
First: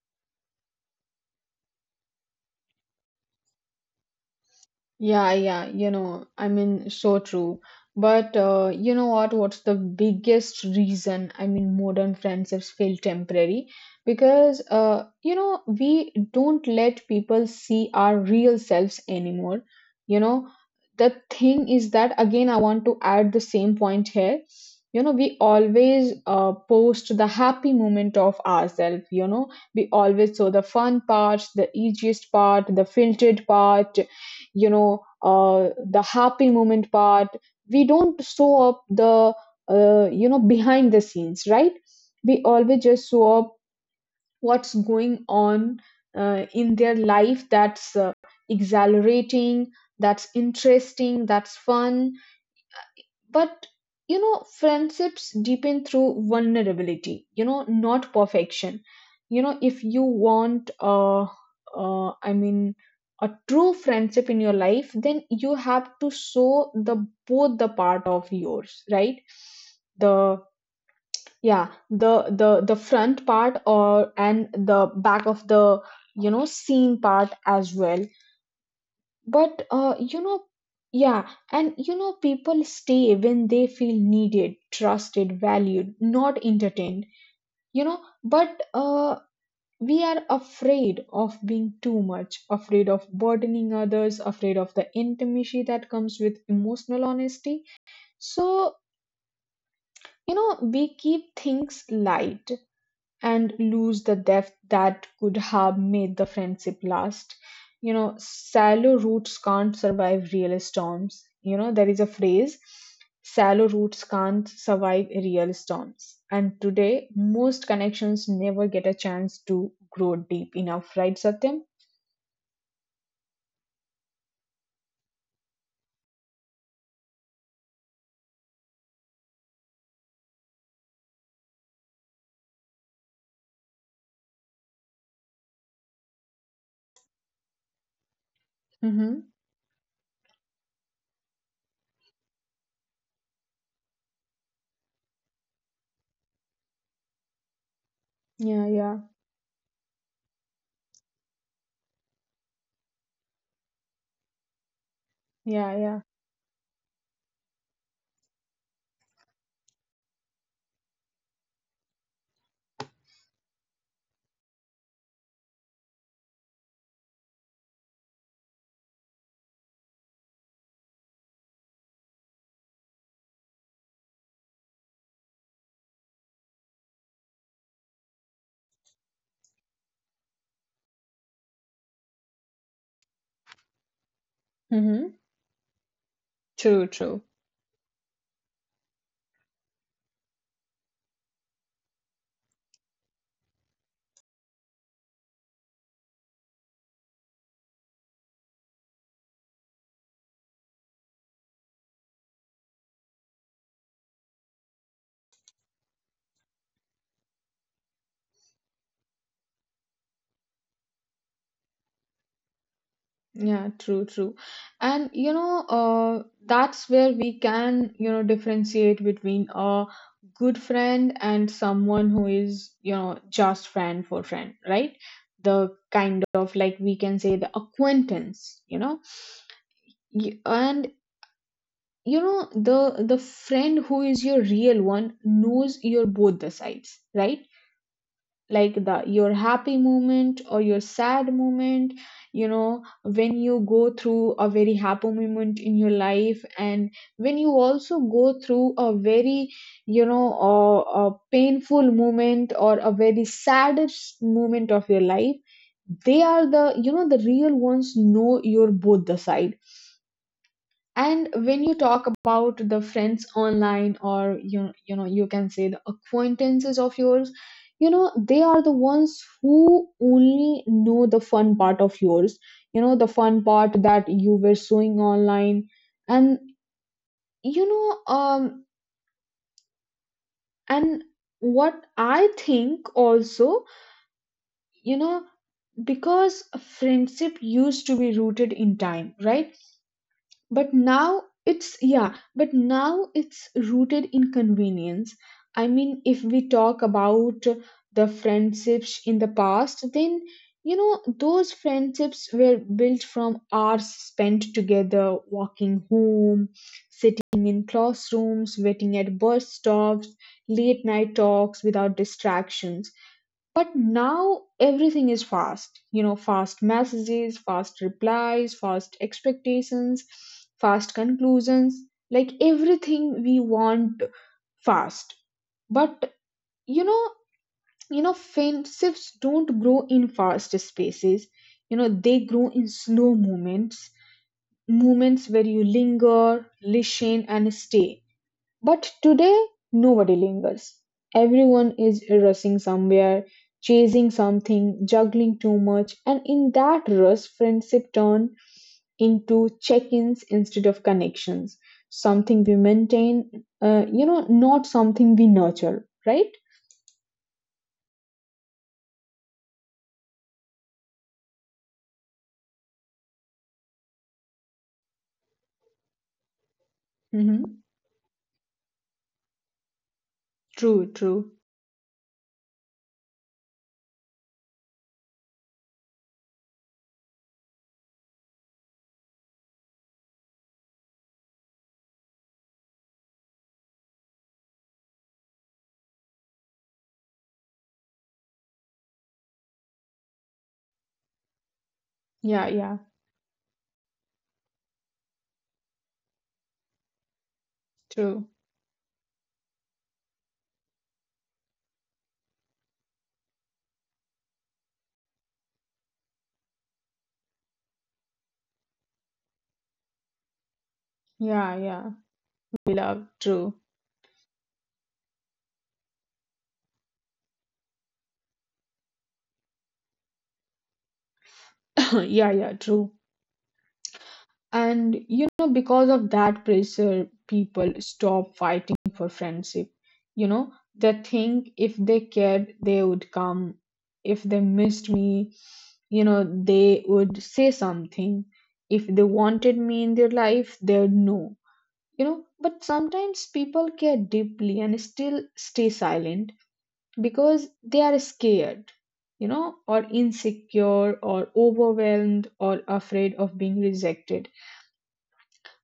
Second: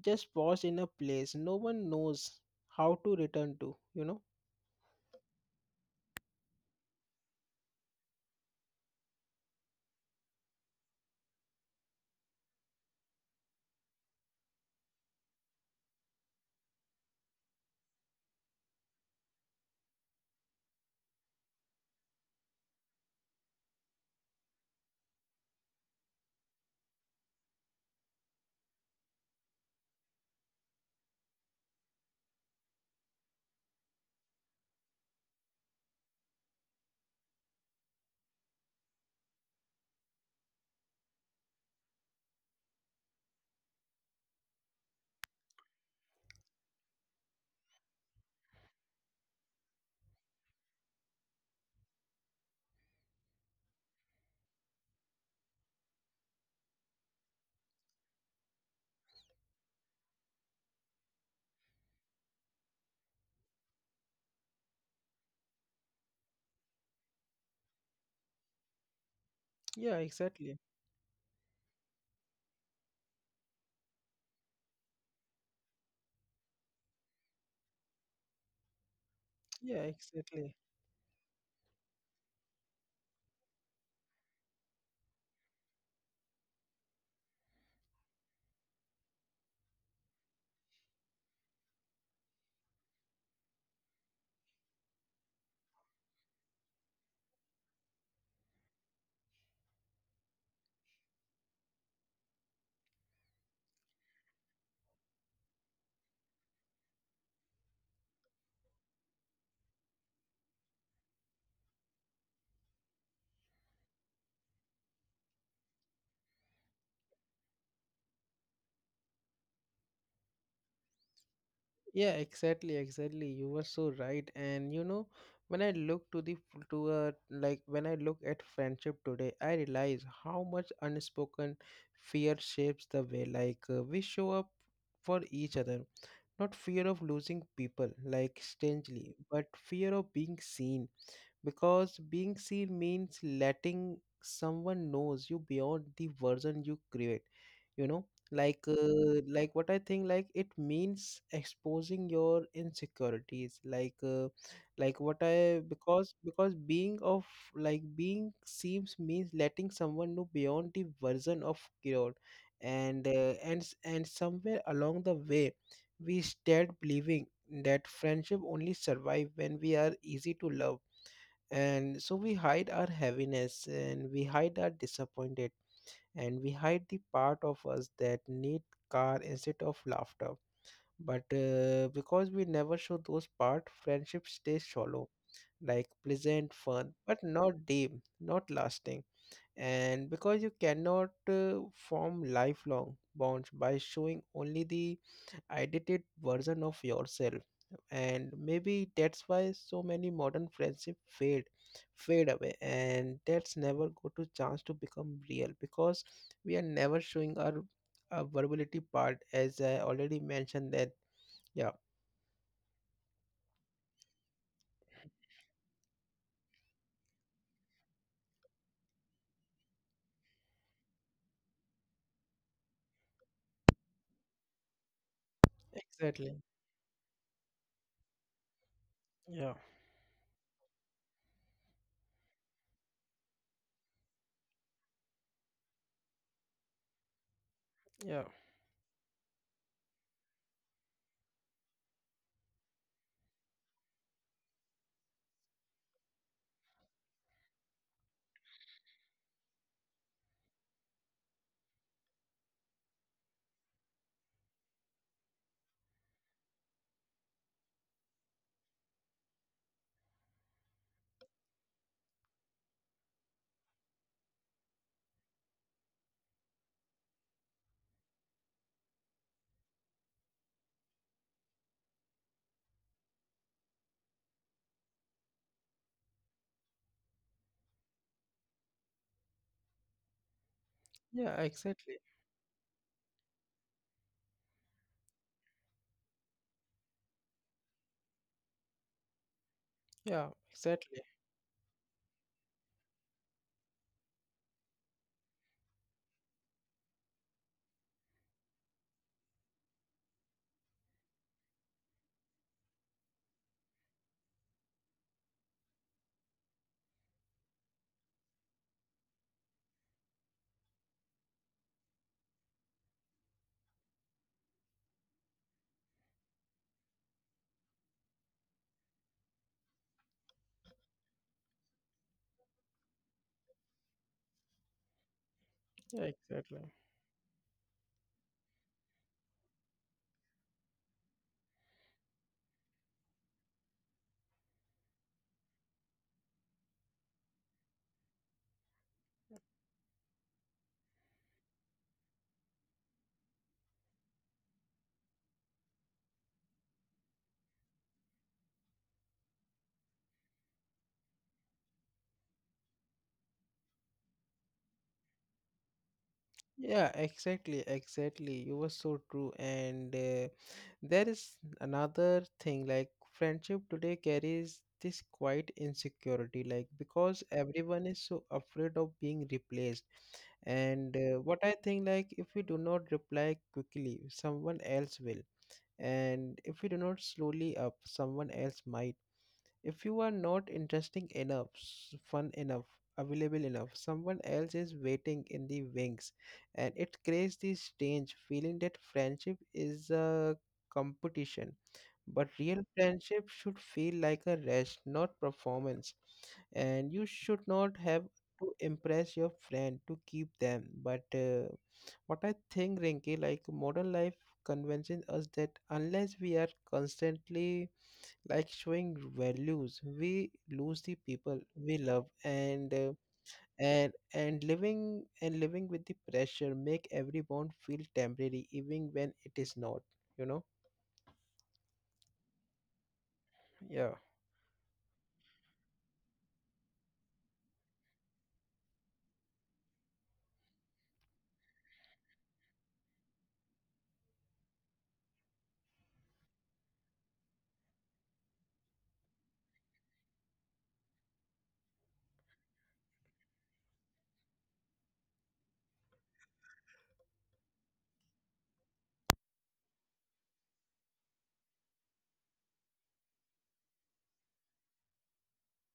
S1: just paused in a place no one knows how to return to, you know.
S2: Yeah, yeah, you know, I mean, so true. But you know what? What's the biggest reason? I mean, modern friendships feel temporary because you know, we don't let people see our real selves anymore. You know, the thing is that again, I want to add the same point here. You know, we always post the happy moment of ourselves. You know, we always show the fun parts, the easiest part, the filtered part, you know, the happy moment part. We don't show up the you know, behind the scenes, right? We always just show up what's going on in their life, that's exhilarating, that's interesting, that's fun. But you know, friendships deepen through vulnerability, you know, not perfection. You know, if you want, I mean, a true friendship in your life, then you have to show the both the part of yours, right?
S1: Yeah,
S2: The
S1: exactly.
S2: yeah, the front part or and the back of the, you know, scene part as well. But
S1: Yeah,
S2: you know,
S1: exactly.
S2: yeah, and you know, people stay when they feel needed, trusted, valued, not entertained, you know. But we are afraid of being too much, afraid of burdening others, afraid of the intimacy that comes with emotional honesty. So, you know, we keep things light and lose the depth that could have made the friendship last. You know, shallow roots can't survive real storms. You know, there is a phrase shallow roots can't survive real storms. And today, most connections never get a chance to grow deep enough, right, Satyam?
S1: Yeah, exactly, exactly. You were so right. And you know, when I look to the to a like when I look at friendship today, I realize how much unspoken fear shapes the way like we show up for each other. Not fear of losing people, like strangely,
S2: Mm-hmm.
S1: but fear of being seen, because being seen means letting someone knows you beyond the version you create, you know. Like
S2: Yeah, yeah,
S1: like what I think, like it means exposing your insecurities, like what I,
S2: yeah, yeah.
S1: because being of, like being seems means letting someone know beyond the version of cured. And and somewhere along the way, we start believing that friendship only survive when we are easy to love, and so we hide our heaviness and we hide our disappointed and we hide the part of us that need car instead of laughter. But because we never show those part, friendship stays shallow,
S2: Mm-hmm.
S1: like pleasant fun,
S2: True,
S1: but
S2: true.
S1: not deep, not lasting. And because you cannot form lifelong bonds by showing only the edited version of yourself, and maybe that's why so many modern friendships fade away, and that's never go to chance to become real because we are never showing our verbality part, as I already mentioned that. Yeah,
S2: Yeah, true, true. And you know, that's where we can, you know, differentiate between a good friend and someone who is, you know, just friend for friend, right? The
S1: exactly.
S2: kind of like we can say the acquaintance, you know.
S1: Yeah,
S2: And you know, the friend who is your real one knows your both the sides, right?
S1: yeah,
S2: Like the your happy moment or your sad moment, you know, when you go through a very happy moment in your life, and when you also go through a very, you know, a painful moment or a very saddest moment of your life, they are the, you know, the real ones know your both the side. And when you talk about the friends online, or you know, you can say the acquaintances of yours, you know, they are the ones who only know the fun part of yours, you know, the fun part that you were showing online. And you know, and
S1: yeah,
S2: what
S1: exactly.
S2: I think also, you know, because friendship used to be rooted in time, right?
S1: Yeah,
S2: But
S1: exactly.
S2: now it's yeah, but now it's rooted in convenience. I mean, if we talk about the friendships in the past, then you know, those friendships were built from hours spent together, walking home, sitting in classrooms, waiting at bus stops, late night talks without distractions. But now everything is fast. You know, fast messages, fast replies, fast expectations, fast conclusions. Like everything we want fast.
S1: Yeah,
S2: But
S1: exactly.
S2: you know, friendships don't grow in fast spaces. You know, they grow in slow moments, moments where you linger, listen, and stay. But today, nobody lingers. Everyone is rushing somewhere, chasing something, juggling too much, and in that rush, friendship turn into check-ins instead of connections. Something we maintain, you know, not something we nurture, right?
S1: Yeah, exactly, exactly. You were so true. And there is another thing like friendship today carries this quite insecurity, like because
S2: Mm-hmm.
S1: everyone is so afraid of being replaced.
S2: True,
S1: And
S2: true.
S1: what I think, like, if we do not reply quickly, someone else will. And if we do not slowly up, someone else might. If you are not interesting enough, fun enough, available enough, someone else is waiting in the wings, and it creates this strange feeling that friendship is a competition. But
S2: Yeah,
S1: real
S2: yeah,
S1: friendship should feel like a rest, not performance. And you should not have
S2: true.
S1: to impress your friend to keep them. But what I think, Rinky, like modern life convinces us that unless we are constantly like showing values, we lose the people
S2: Yeah,
S1: we
S2: yeah.
S1: love. And
S2: We love, true.
S1: and living with the pressure make every bond feel temporary even when it is not, you know.
S2: Yeah, yeah, true.
S1: Yeah,
S2: And you know, because of that pressure, people stop fighting for friendship. You know, they think if they cared, they would come. If they missed me, you know, they would say something. If they wanted me in their life, they would know. You know, but sometimes people care deeply and still stay silent because they are scared, you know, or insecure, or overwhelmed, or afraid of being rejected.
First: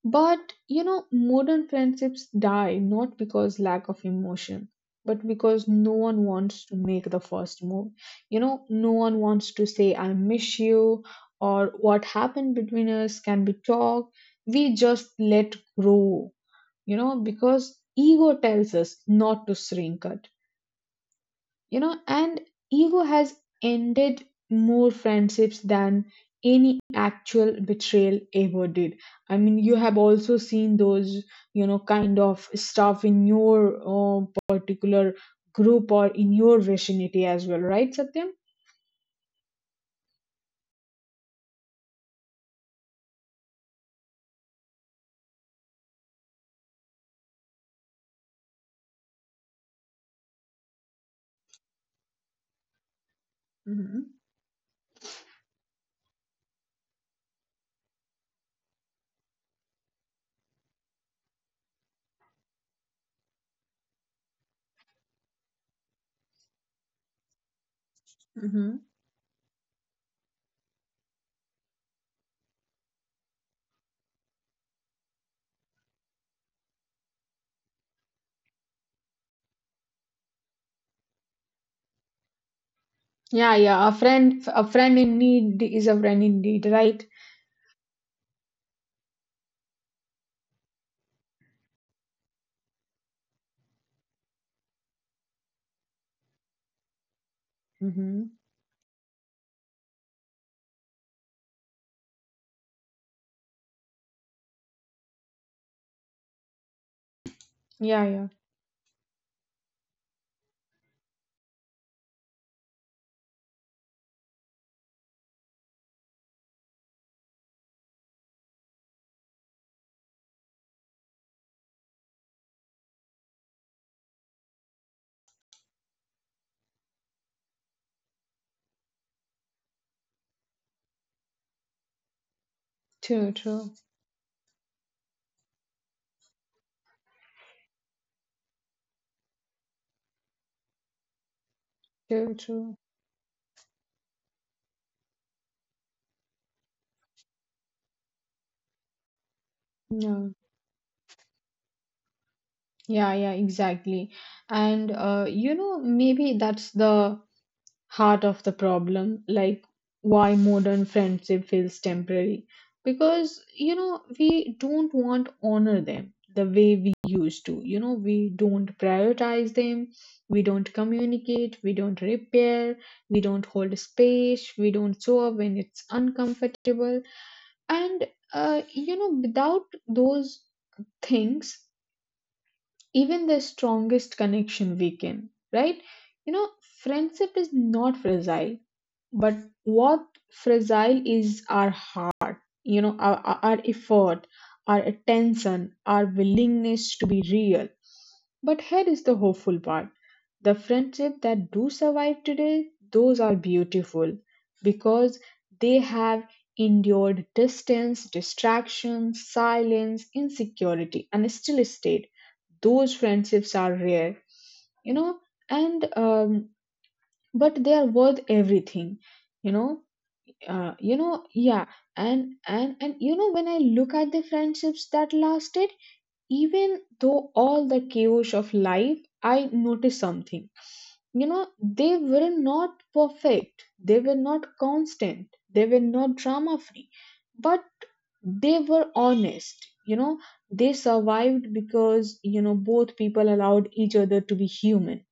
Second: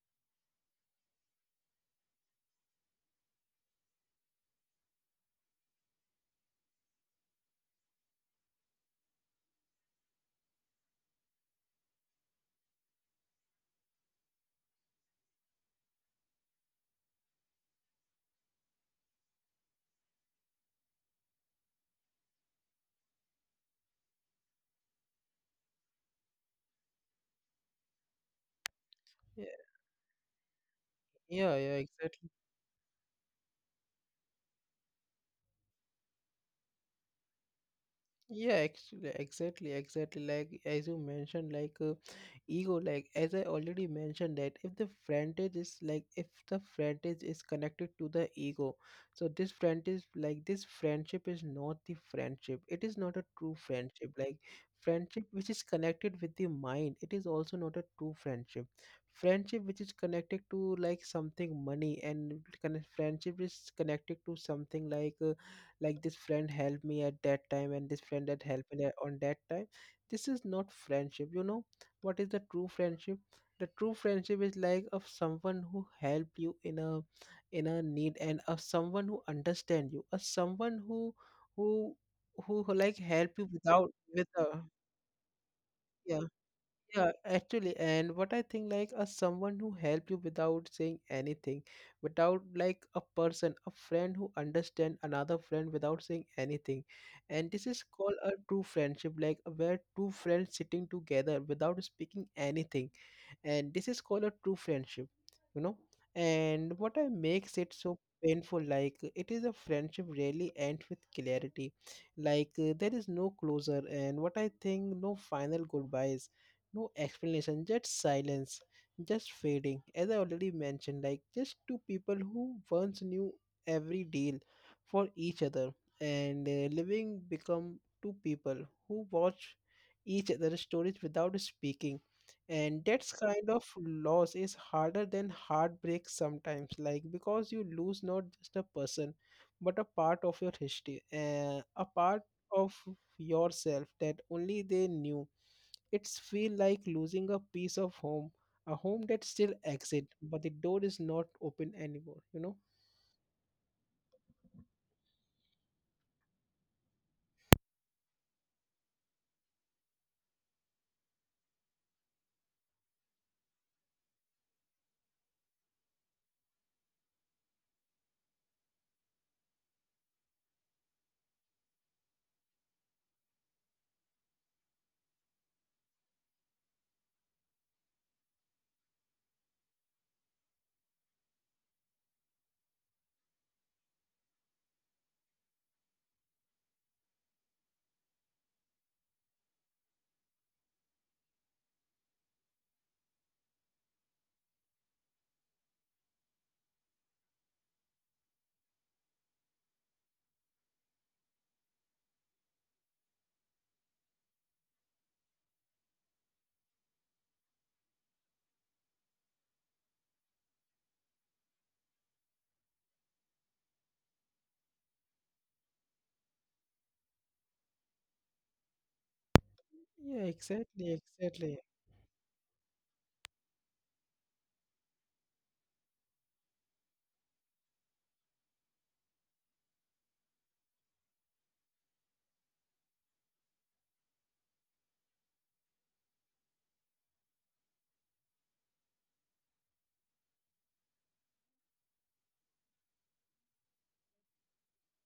S2: But you know, modern friendships die not because lack of emotion, but because no one wants to make the first move. You know, no one wants to say, "I miss you," or what happened between us can be talked. We just let grow, you know, because ego tells us not to shrink it. You know, and ego has ended more friendships than any actual betrayal ever did. I
S1: yeah,
S2: mean, you have also seen those,
S1: yeah,
S2: you know,
S1: yeah,
S2: kind
S1: exactly.
S2: of stuff in your particular group or in your vicinity as well, right, Satyam?
S1: Yeah, actually, exactly, exactly. Like as you mentioned, like ego, like as I already mentioned that if the frontage is like if the frontage is connected to the ego, so this frontage, like this friendship is not the friendship, it is not a true
S2: Mm-hmm.
S1: friendship. Like friendship which is connected with the mind, it is also not a true friendship. Friendship which is connected to like something money and kind, friendship is connected to something, like this friend helped me at that time and this friend that
S2: Mm-hmm.
S1: helped me on that time, this is not friendship, you know. What is the true friendship? The true friendship is like of someone who help you in a need, and of someone who understand you, of someone who who who like help you
S2: Yeah, yeah, a
S1: without with
S2: friend
S1: a,
S2: a friend in need is a friend
S1: yeah.
S2: indeed, right?
S1: Yeah, actually, and what I think like a someone who help you without saying anything, without, like a person, a friend who understand another friend without saying anything, and this is called
S2: Mm-hmm.
S1: a true friendship. Like where two friends sitting together without speaking anything, and this is called a true friendship, you know. And what I makes it so
S2: Yeah, yeah,
S1: painful, like it is a friendship really ends with clarity. Like there is no closure, and what I think, no final goodbyes, no explanation, just silence, just fading, as I already mentioned, like just two people who once knew every deal for each other, and Living become two people who watch each other's stories without speaking. And that's
S2: true,
S1: kind of
S2: true,
S1: loss is harder than heartbreak sometimes, like because you lose not just a person but a part of your history, a part
S2: true, true,
S1: of yourself that only they knew. It's feel like losing a piece of home, a home that still exists
S2: yeah.
S1: but the door is not open anymore, you know?
S2: Yeah, yeah, exactly. And you know, maybe that's the heart of the problem, like why modern friendship feels temporary. Because, you know, we don't want to honor them the way we used to. You know, we don't prioritize them, we don't communicate, we don't repair, we don't hold space, we don't show up when it's uncomfortable. And, you know, without those things, even the strongest connection weaken, right? You know, friendship is not fragile, but what fragile is our heart, you know, our effort, our attention, our willingness to be real. But here is the hopeful part, the friendships that do survive today, those are beautiful because they have endured distance, distraction, silence, insecurity, and still stayed. Those friendships are rare, you know. And but they are worth everything, you know.
S1: yeah
S2: You
S1: exactly
S2: know,
S1: exactly
S2: yeah. And you know, when I look at the friendships that lasted, even though all the chaos of life, I noticed something. You know, they were not perfect, they were not constant, they were not drama free, but they were honest. You know, they survived because, you know, both people allowed each other to be human.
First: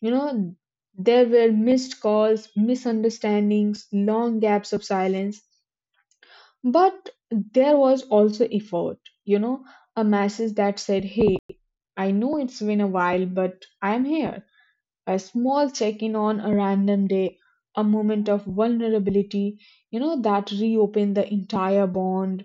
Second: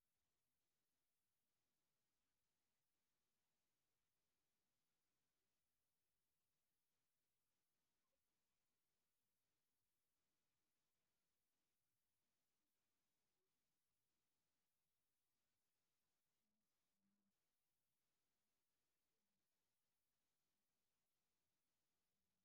S2: You know, there were missed calls, misunderstandings, long gaps of silence, but there was also effort, you know, a message that said, "Hey, I know it's been a while, but I'm here," a small check in on a random day, a moment of vulnerability, you know, that reopen the entire bond.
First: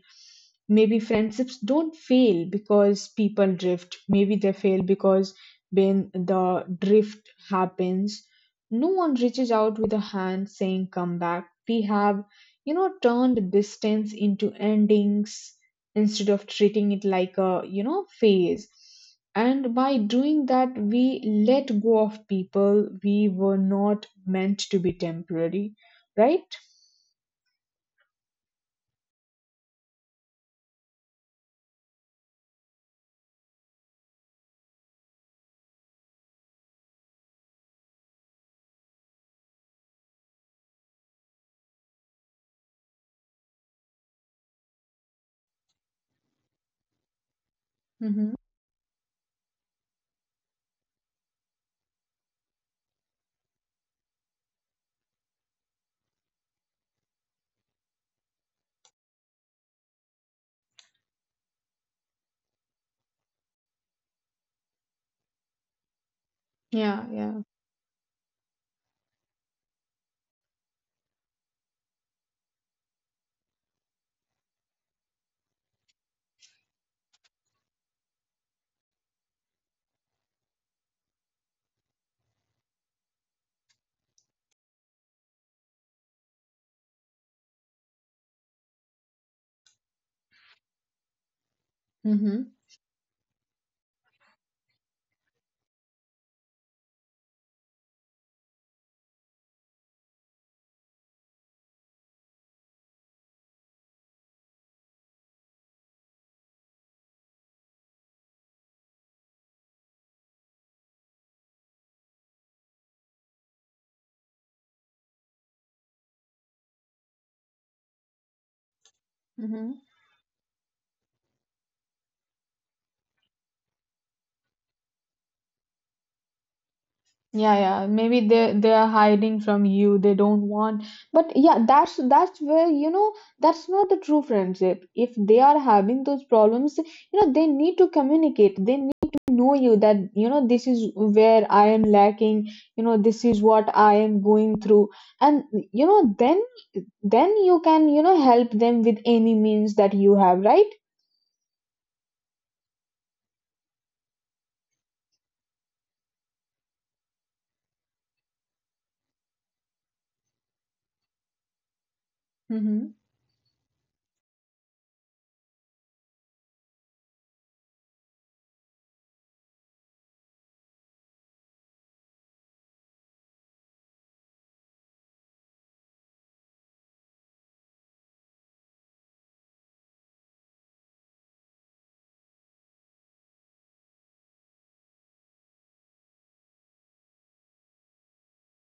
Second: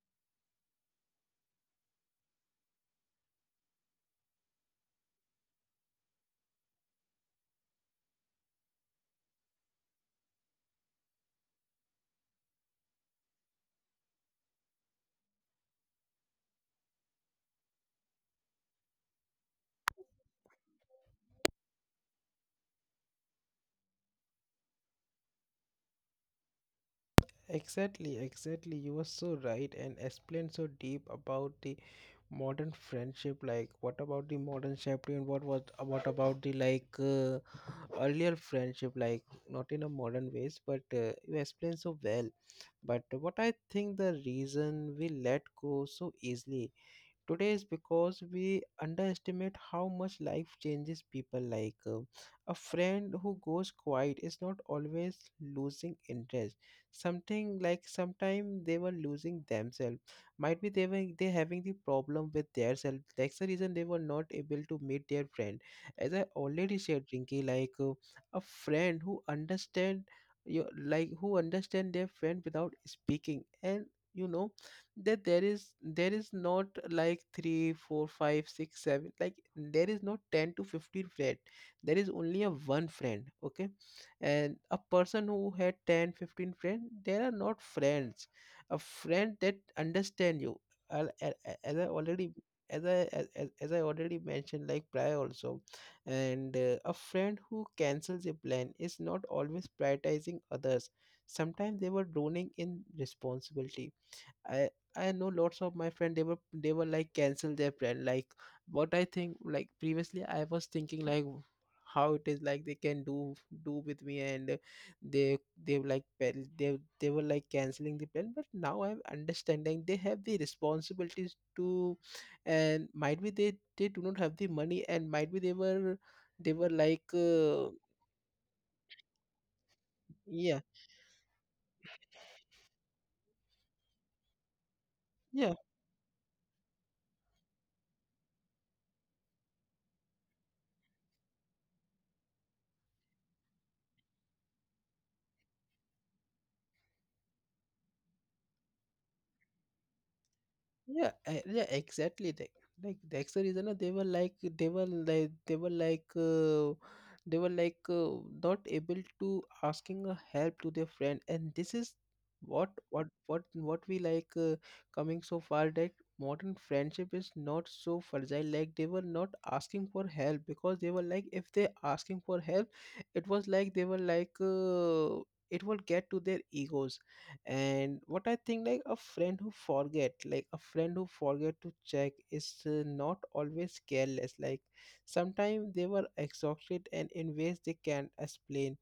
S2: Maybe friendships don't fail because people drift. Maybe they fail because when the drift happens, no one reaches out with a hand saying, "Come back." We have, you know, turned distance into endings instead of treating it like a, you know, phase. And by doing that, we let go of people we were not meant to be temporary, right?
S1: exactly exactly You were so right and explained so deep about the modern friendship. Like what about the modern safety and what was what about the, like earlier friendship, like not in a modern ways? But you explained so well. But what I think, the reason we let go so easily today is because
S2: Mm-hmm.
S1: we underestimate how much life changes people, like a friend who goes quiet is not always losing interest. Something like sometime they were losing themselves. Might be they were they having the problem with their self, that's the reason they were not able to meet their friend, as I already said,
S2: Yeah,
S1: Rinky.
S2: yeah.
S1: Like a friend who understand your, like who understand their friend without speaking, and you know that there is not like three, four, five, six, seven. Like there is not 10 to 15 friend, there is only a one friend, okay? And a person who had ten fifteen 15 friend, they are not friends. A friend that understand you. As I already
S2: Mm-hmm.
S1: as I already mentioned, like prior also. And a friend who cancels a plan is not always prioritizing others, sometimes they were drowning in responsibility. I I know lots of my friend, they were like cancel their plan. Like what I think, like previously I was thinking like how it is, like they can do do with me, and they they were like they were like canceling the plan, but now I'm understanding they
S2: Mm-hmm.
S1: have the responsibilities to. And might be they do not have the money, and might be they were they were like uh,
S2: Yeah, yeah. Maybe they are hiding from you. They don't
S1: yeah,
S2: want. But yeah, that's where you know, that's not the true friendship. If they
S1: yeah.
S2: are having those problems, you know they need to communicate. They need to know you that, you know, this is where I am lacking. You know, this is what I am going through, and you know, then you can, you know, help them with any means that you have, right?
S1: Yeah, yeah, exactly. That Like that's the reason, they were like they were like they were like they were like not able to asking a help to their friend. And this is what
S2: Mm-hmm.
S1: what what what we, like coming so far that modern friendship is not so fragile. Like they were not asking for help because they were like if they asking for help, it was like they were like, it will get to their egos. And what I think, like a friend who forget to check is not always careless. Like sometimes they were exhausted and in ways they can't explain.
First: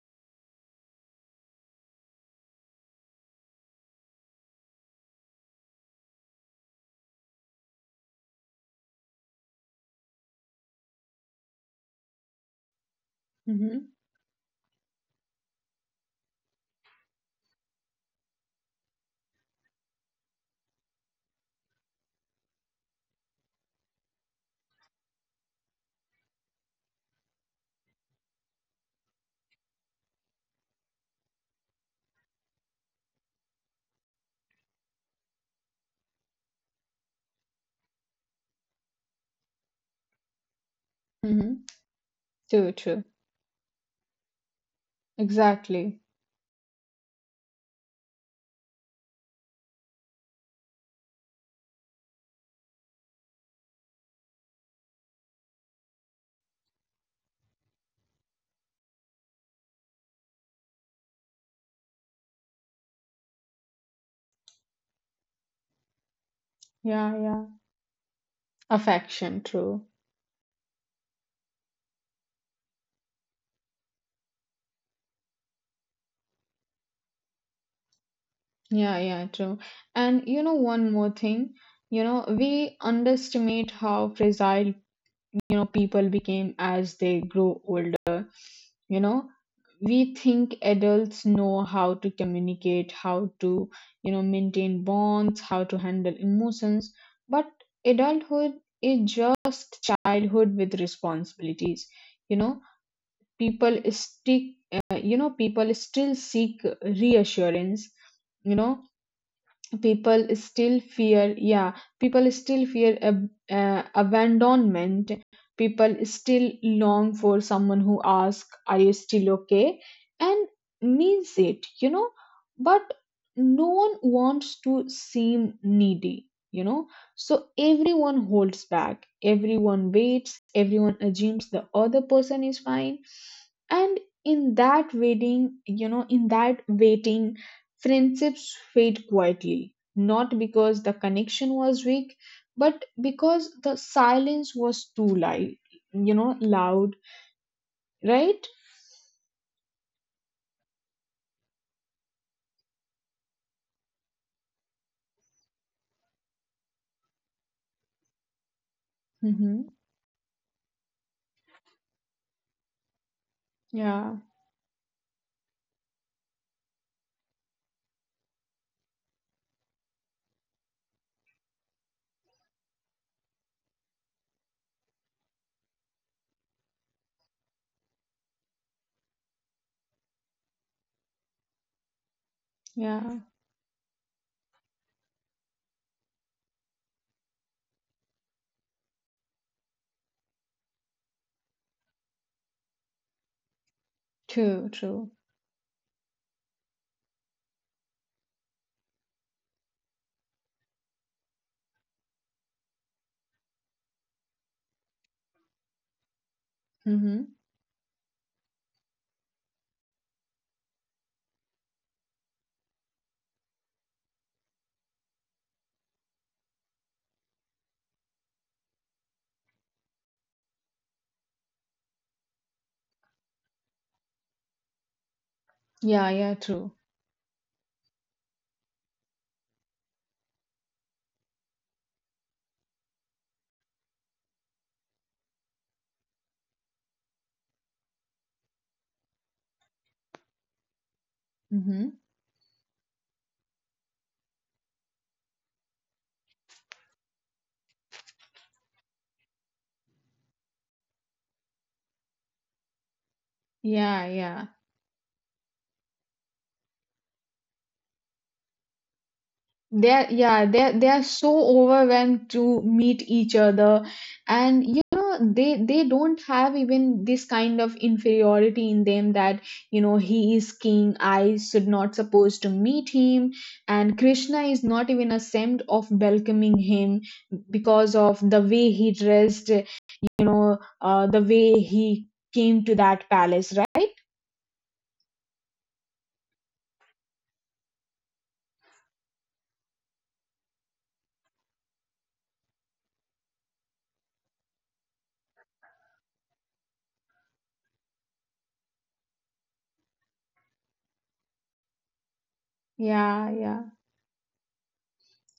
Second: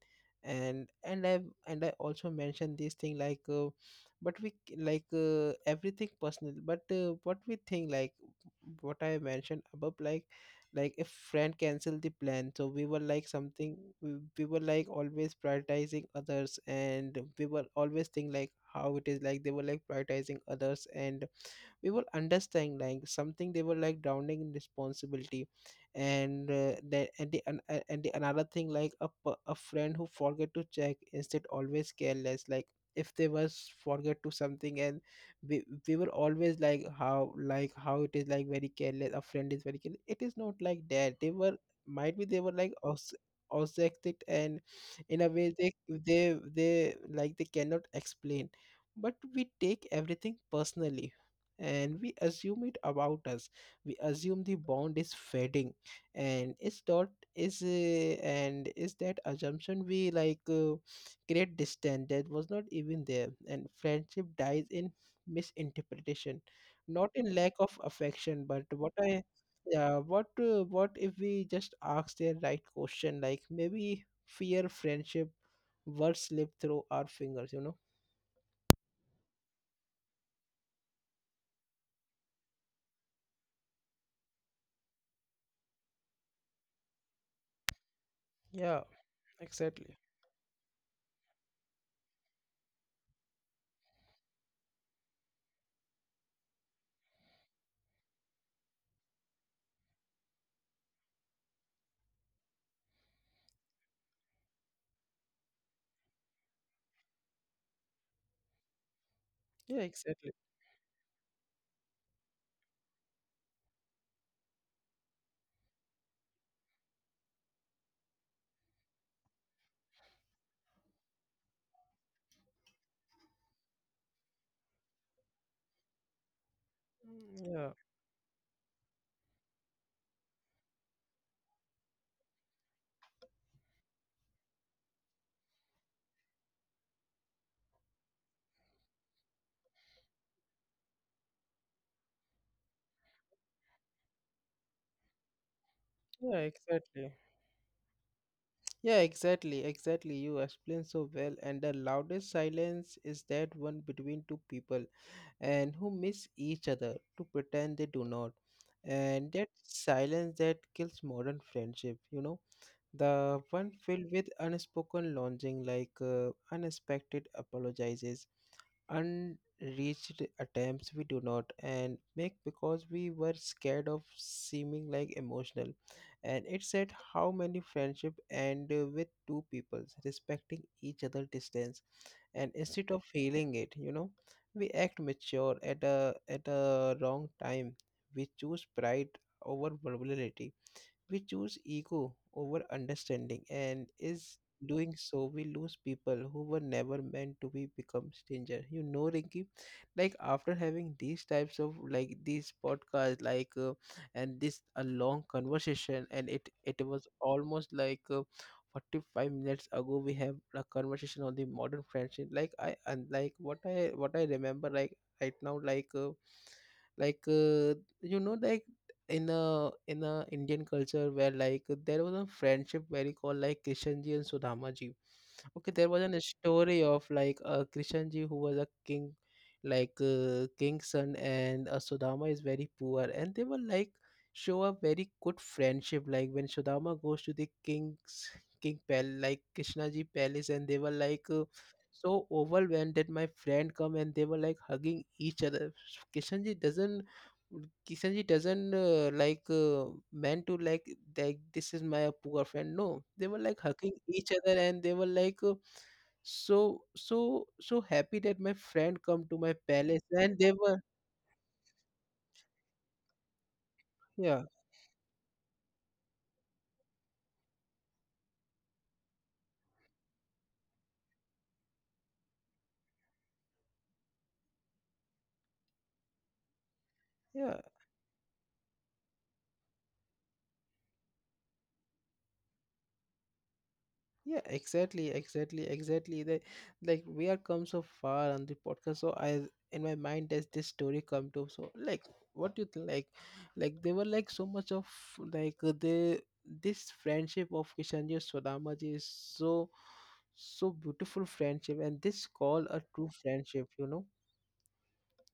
S1: And I and I also mentioned this thing, like but we, like everything personal, but what we think, like what I mentioned above, like if friend canceled the plan, so we were like something,
S2: Mm-hmm.
S1: we were like always prioritizing others, and we were always think like how it is, like they were like prioritizing others. And we will understand like something they were like drowning in responsibility. And the and the an- a- and the another thing, like a friend who forget to check instead always careless. Like if they was forget to something, and we were always like how, like how it is, like very careless, a friend is very careless. It is not like that they were,
S2: Mm-hmm.
S1: might be they were
S2: True,
S1: like
S2: true.
S1: obsessive and in a way
S2: Exactly.
S1: they like they cannot explain. But we take everything personally and we assume it about us, we assume the bond is fading, and it's not. Is that assumption we, like create distance that was not even there. And friendship dies in misinterpretation, not
S2: Yeah,
S1: in
S2: yeah.
S1: lack of affection. But what I
S2: Affection, true.
S1: yeah, what if we just ask the right question? Like maybe fear friendship words slip through our fingers, you know?
S2: Yeah, yeah, true. And you know, one more thing, you know, we underestimate how fragile, you know, people became as they grow older.
S1: yeah
S2: You know,
S1: exactly
S2: we think adults know how to communicate, how to, you know, maintain bonds, how to handle emotions. But adulthood is just childhood with responsibilities. You know, people stick you know, people still seek reassurance, you know,
S1: yeah
S2: people
S1: exactly
S2: still fear yeah people still fear abandonment. People still long for someone who asks, are you still okay, and means it, you know. But no one wants to seem needy, you know.
S1: Mm,
S2: So
S1: yeah.
S2: everyone holds back, everyone waits, everyone assumes the other person is fine. And in that waiting, you know, in that waiting, friendships fade quietly, not because the connection was weak, but because the silence was too light, you know,
S1: Yeah,
S2: loud,
S1: exactly.
S2: right?
S1: Yeah, exactly, exactly. You explained so well. And the loudest silence is that one between two people and who miss each other to pretend they do not. And that
S2: Mm-hmm.
S1: silence that kills modern friendship, you know, the one
S2: Yeah,
S1: filled with unspoken longing, like unexpected apologizes, unreached attempts we do not and make because we were scared of seeming like emotional. And it said how many friendship end with two peoples respecting each other distance, and instead of
S2: yeah,
S1: feeling it, you know, we act mature at a wrong time. We choose pride over vulnerability, we choose ego over understanding, and is
S2: true,
S1: doing
S2: true.
S1: so we lose people who were never meant to be become stranger, you know, Rinki? Like after having these types of, like these podcasts, like and this a long conversation, and it was
S2: Mm-hmm.
S1: almost like 45 minutes ago we have a conversation on the modern friendship. Like I and like what I remember like right now, like you know, like in a Indian culture, where like there was a friendship very called like Krishanji and Sudhamaji. Okay, there
S2: Yeah,
S1: was an
S2: yeah, true.
S1: story of like a Krishanji who was a king, like king's son, and Sudama is very poor, and they were like show a very good friendship. Like when Sudama goes to the king's king pal, like Krishnaji palace, and they were like.
S2: Mm-hmm.
S1: So overwhelmed that my friend come and they were like hugging each other. Kishanji doesn't Kishan ji doesn't like meant to like this is my poor friend. No, they were like hugging
S2: Yeah,
S1: each
S2: yeah.
S1: other and they were like, so so so happy that my friend come to my
S2: They're,
S1: palace
S2: yeah,
S1: and they
S2: they're,
S1: were
S2: they're so overwhelmed to meet each other.
S1: yeah,
S2: And, you know, they don't have even this kind of inferiority in them that, you know, he is king, I should not supposed to meet him. And Krishna is not even ashamed of welcoming him
S1: yeah.
S2: because of the way he dressed, you know, the way he came to that palace, right?
S1: Yeah, exactly, exactly, exactly. Like we are come so far on the podcast, so I in my mind does this story come to? So like, what do you think? Like they were like so much of, like the this friendship of Kishanji and Swadamaji is so so beautiful friendship, and this called a true
S2: Yeah, yeah.
S1: friendship, you know?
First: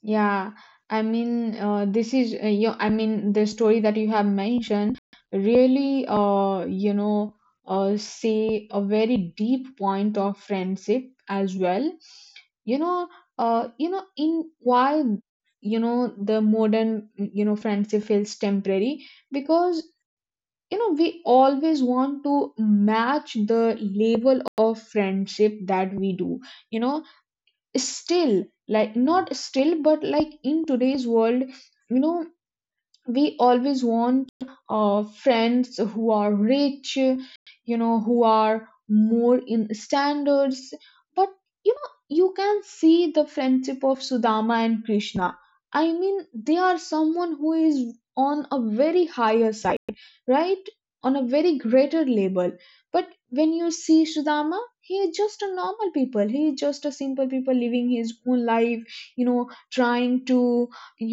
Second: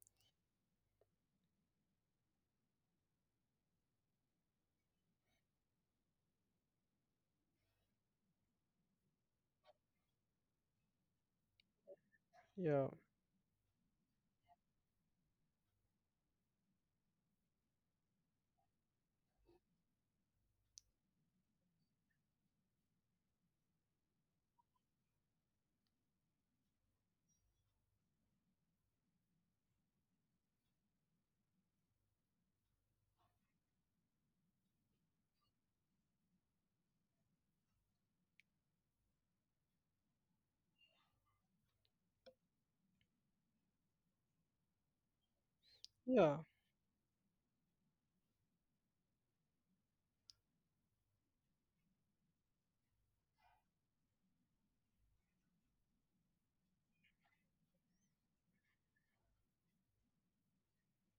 S2: Yeah, I mean, this is you I mean, the story that you have mentioned really, you know, say a very deep point of friendship as well. You
S1: Yeah,
S2: know, you know, in why, you know, the modern, you know, friendship feels temporary because, you know, we always want to match the level of friendship that we do. You know, still like not still but like in today's world, you know, we always want friends who are rich, you know, who are more in standards. But you know, you can see the friendship of Sudama and Krishna. I mean,
S1: yeah,
S2: they are someone who is on a very higher side, right, on a very greater level. But when you see Sudama, he is just a normal people, he is just a simple people living his own life, you know, trying to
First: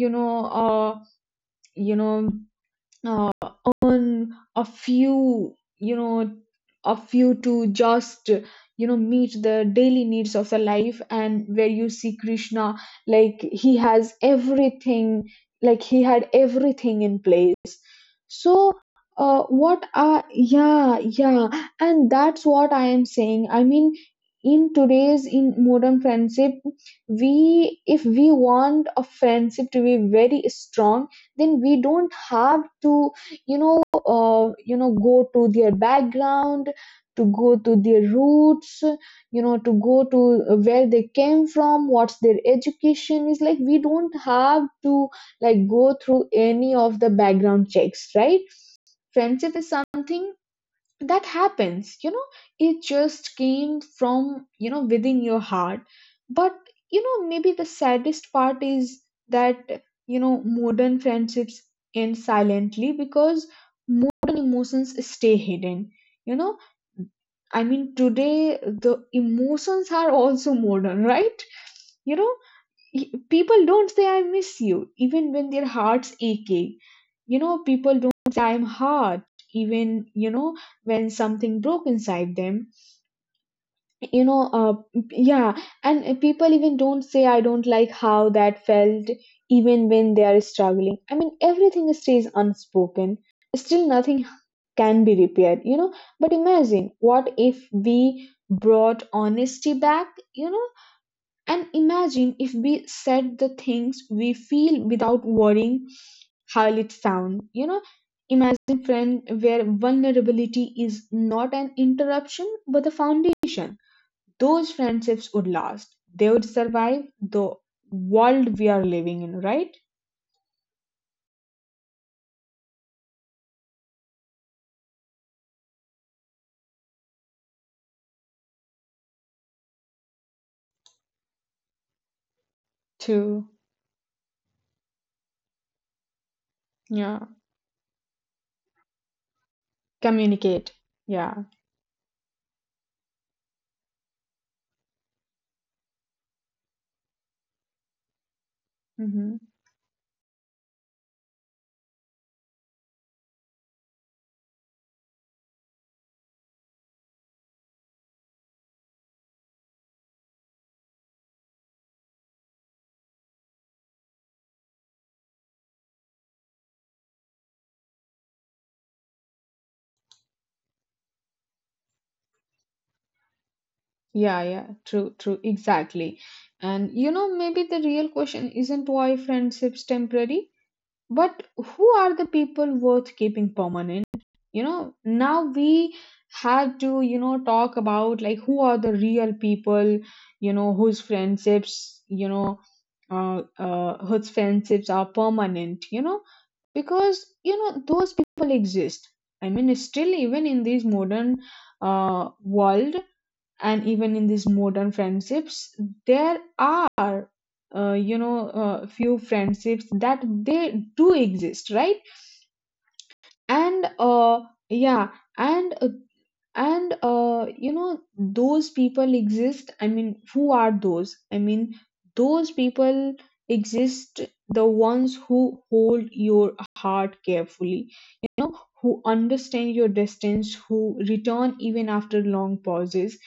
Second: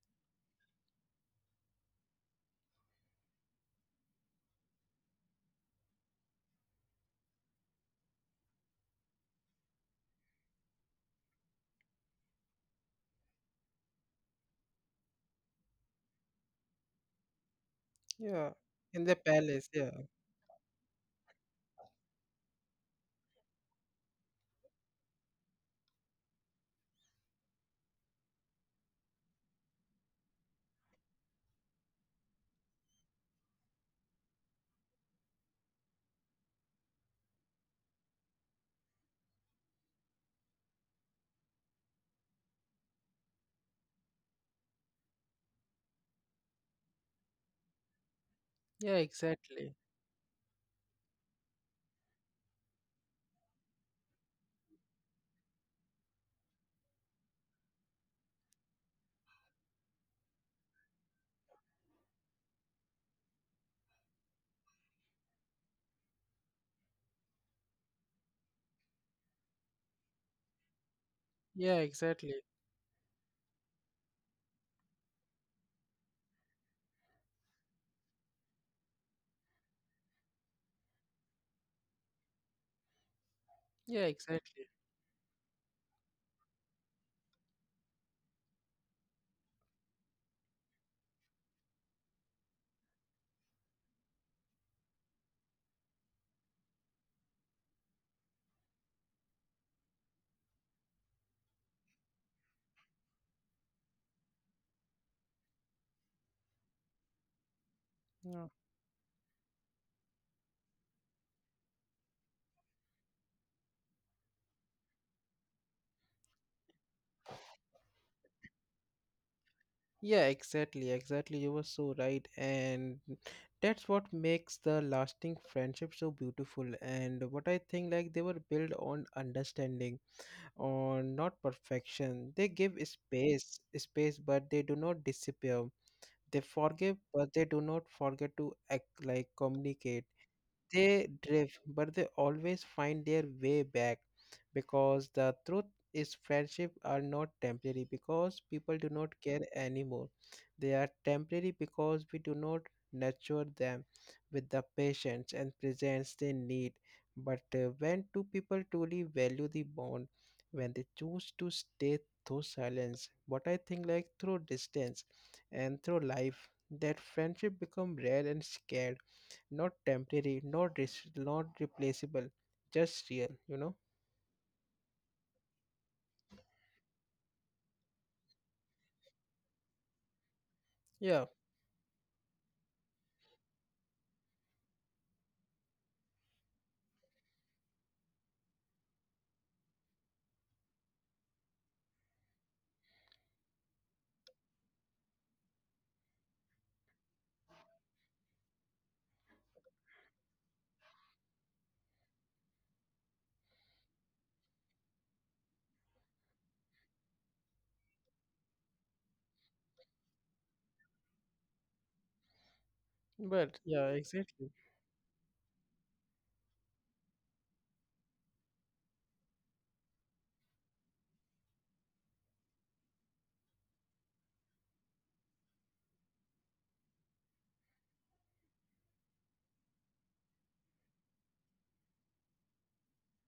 S2: you know uh you know uh, on a few, you know, a few to just, you know, meet the daily needs of the life. And where you see Krishna, like he has everything, like he had everything in place.
S1: yeah.
S2: So
S1: In the palace,
S2: what
S1: yeah,
S2: are, yeah, yeah, and that's what I am saying. I mean, in today's, in modern friendship, we, if we want a friendship to be very strong, then we don't have to, you know, you know, go to their background, to go to their roots, you know, to go to where they came from, what's their education is like. We don't have to like go through any of the background checks, right?
S1: yeah,
S2: Friendship is
S1: exactly,
S2: something that happens, you know, it just came from, you know, within your heart. But you know, maybe the saddest part is that, you know, modern friendships end silently because modern emotions stay hidden, you know. I mean, today the emotions are also modern right?
S1: yeah,
S2: you know
S1: exactly,
S2: y- People don't say I miss you, even when their hearts aching. You know, people don't say I'm hard, even, you know, when something broke inside them.
S1: yeah,
S2: you know
S1: exactly.
S2: uh, yeah. And people even don't say I don't like how that felt, even when they are struggling. I mean, everything stays unspoken, still nothing can be repaired, you know. But imagine what if we brought honesty back, you know, and imagine if we said the things we feel without worrying how it sound. You know, imagine friend where vulnerability is not an interruption but a foundation. Those friendships would last. They would survive the world we are living in, right?
S1: Yeah, exactly, exactly. You were so right, and that's what makes the lasting friendship so beautiful. And what I think, like, they were built on understanding, on not perfection. They give
S2: To
S1: space, space, but they do not disappear. They forgive,
S2: yeah,
S1: but they do not forget to act like communicate.
S2: communicate.
S1: They
S2: Yeah.
S1: drift, but they always find their way back, because the truth is friendship are not temporary because people do not
S2: Hmm.
S1: care anymore. They are temporary because we do not nurture them with the patience and presence they need. But when two people truly value the bond, when they choose to stay through silence, what I think like through distance and through life, that friendship become rare and scared, not temporary, not replaceable, just real, you know?
S2: Yeah, yeah. True, true. Exactly. And you know, maybe the real question isn't why friendships temporary,
S1: Yeah,
S2: but who are the people worth keeping permanent? You know, now we had to, you know, talk about like who are the real people, you know, whose friendships, you know, whose friendships are permanent, you know, because, you know, those people exist. I mean, still, even in this modern world, and even in these modern friendships there are you know, few friendships that they do exist, right?
S1: but
S2: And
S1: yeah, exactly.
S2: yeah. And uh, and uh, you know, those people exist. I mean, who are those? I mean, those people exist, the ones who hold your heart carefully, you know, who understand your distance, who return even after long pauses.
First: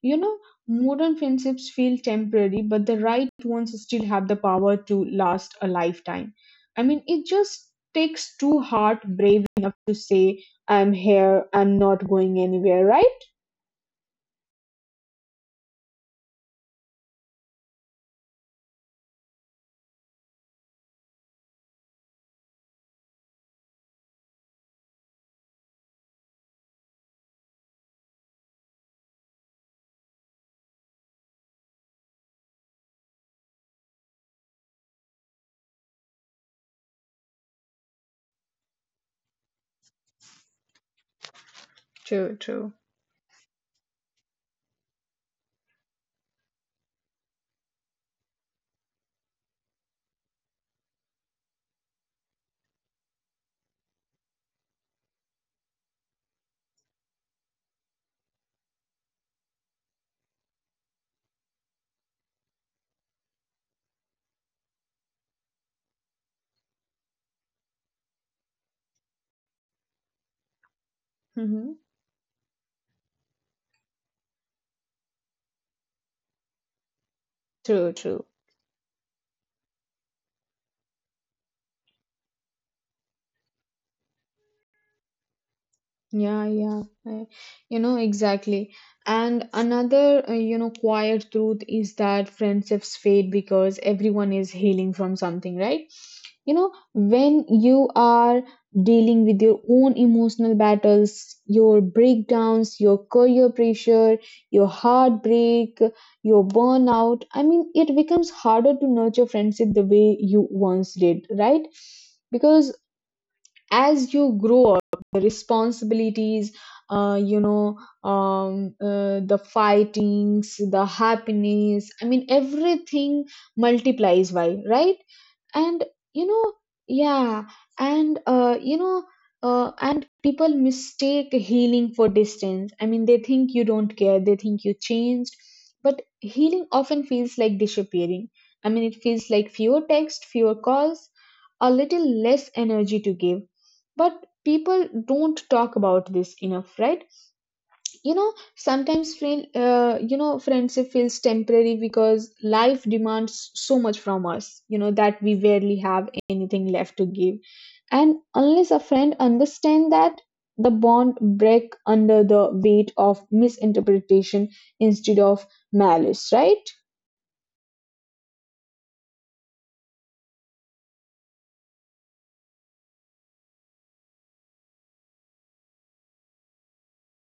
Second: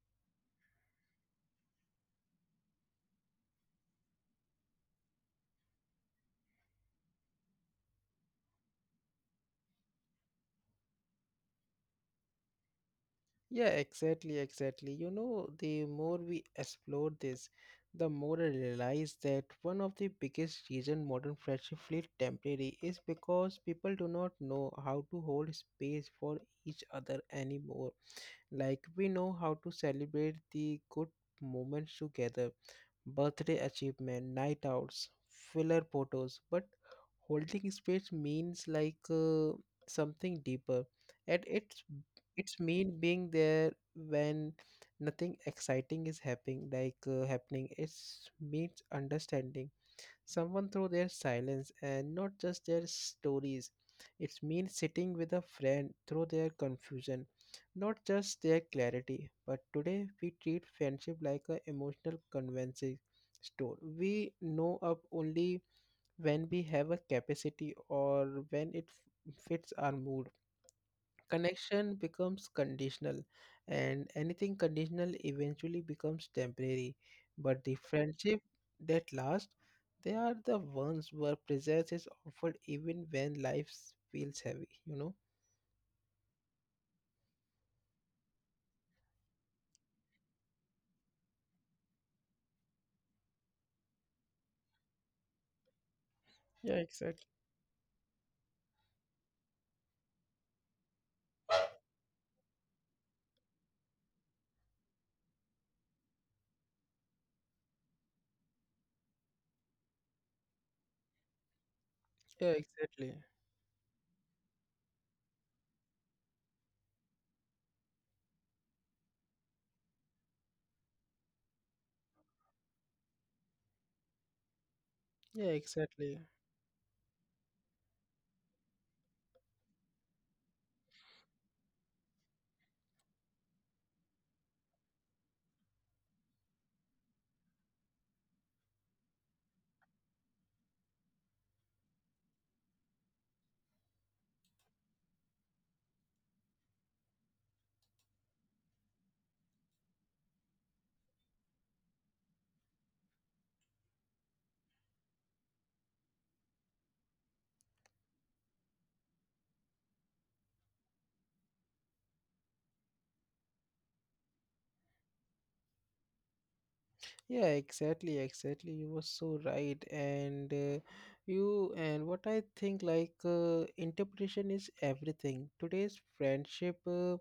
S2: You know, modern friendships feel temporary, but the right ones still have the power to last a lifetime. I mean, it just takes two heart brave enough to say, I'm here, I'm not going anywhere, right?
S1: Yeah, exactly, exactly. You know, the more we explore this, the more I realize that one of the biggest reason modern friendship feel temporary is because people do not know how to hold space for each other anymore. Like we know how to celebrate the good moments together, birthday achievement, night outs, filler photos, but holding space means, like something deeper. And it's
S2: True,
S1: it's
S2: true.
S1: mean being there when nothing exciting is happening, like happening it's means understanding someone through their silence and not just their stories. It means sitting with a friend through their confusion, not just their clarity. But today we treat friendship like an emotional convenience store. We know up only when we have a capacity or when it fits our mood.
S2: Hmm.
S1: Connection becomes conditional, and anything conditional eventually becomes temporary. But the
S2: True, true.
S1: friendship that last, they are the ones where presence is offered even when life feels heavy, you know?
S2: Yeah, yeah, you know, exactly. And another, you know, quiet truth is that friendships fade because everyone is healing from something, right? You
S1: Yeah,
S2: know,
S1: exactly.
S2: when you are dealing with your own emotional battles, your breakdowns, your career pressure, your heartbreak, your burnout, I mean, it becomes harder to nurture friendship the way you once did, right?
S1: Yeah,
S2: Because
S1: exactly.
S2: as you grow up, the responsibilities, you know, the fightings, the happiness, I mean, everything multiplies by, right?
S1: Yeah,
S2: And
S1: exactly.
S2: you know, yeah, and you know, and people mistake healing for distance. I mean, they think you don't care, they think you changed, but healing often feels like disappearing. I mean, it feels like fewer texts, fewer calls, a little less energy to give. But people don't talk about this enough, right? You know, sometimes friend you know, friendship feels temporary because life demands so much from us, you know, that we barely have anything left to give. And unless a friend understands that, the bond break under the weight of misinterpretation instead of malice, right?
S1: Yeah, exactly, exactly. You were so right. And you, and what I think like, interpretation is everything. Today's friendship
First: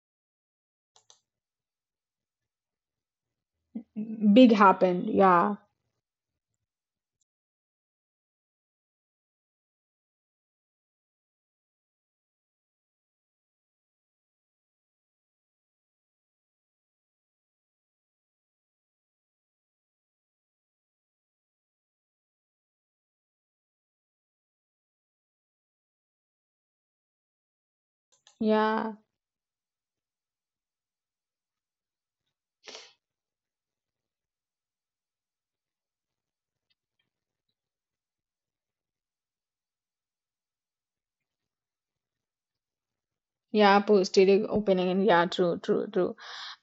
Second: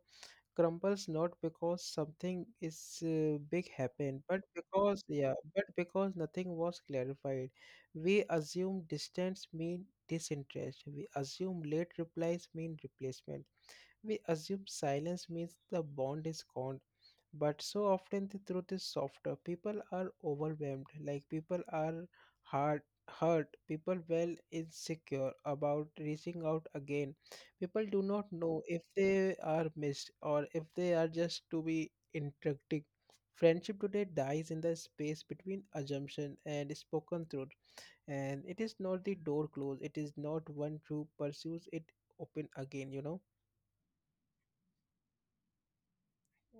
S1: crumbles not because something is big happened, but
S2: Big
S1: because
S2: happened,
S1: yeah,
S2: yeah,
S1: but because nothing was clarified. We assume distance mean disinterest, we assume late replies mean replacement, we assume silence means the bond is gone. But so often the truth is softer. People are overwhelmed, like people are hard, hurt people well insecure about reaching out again, people do not know if
S2: yeah.
S1: they are missed or if they are just to be interacting. Friendship today dies in the space between assumption and spoken truth. And it is not the door closed, it is not one true pursues it open again, you know?
S2: Yeah, posterior opening. Yeah, true, true, true.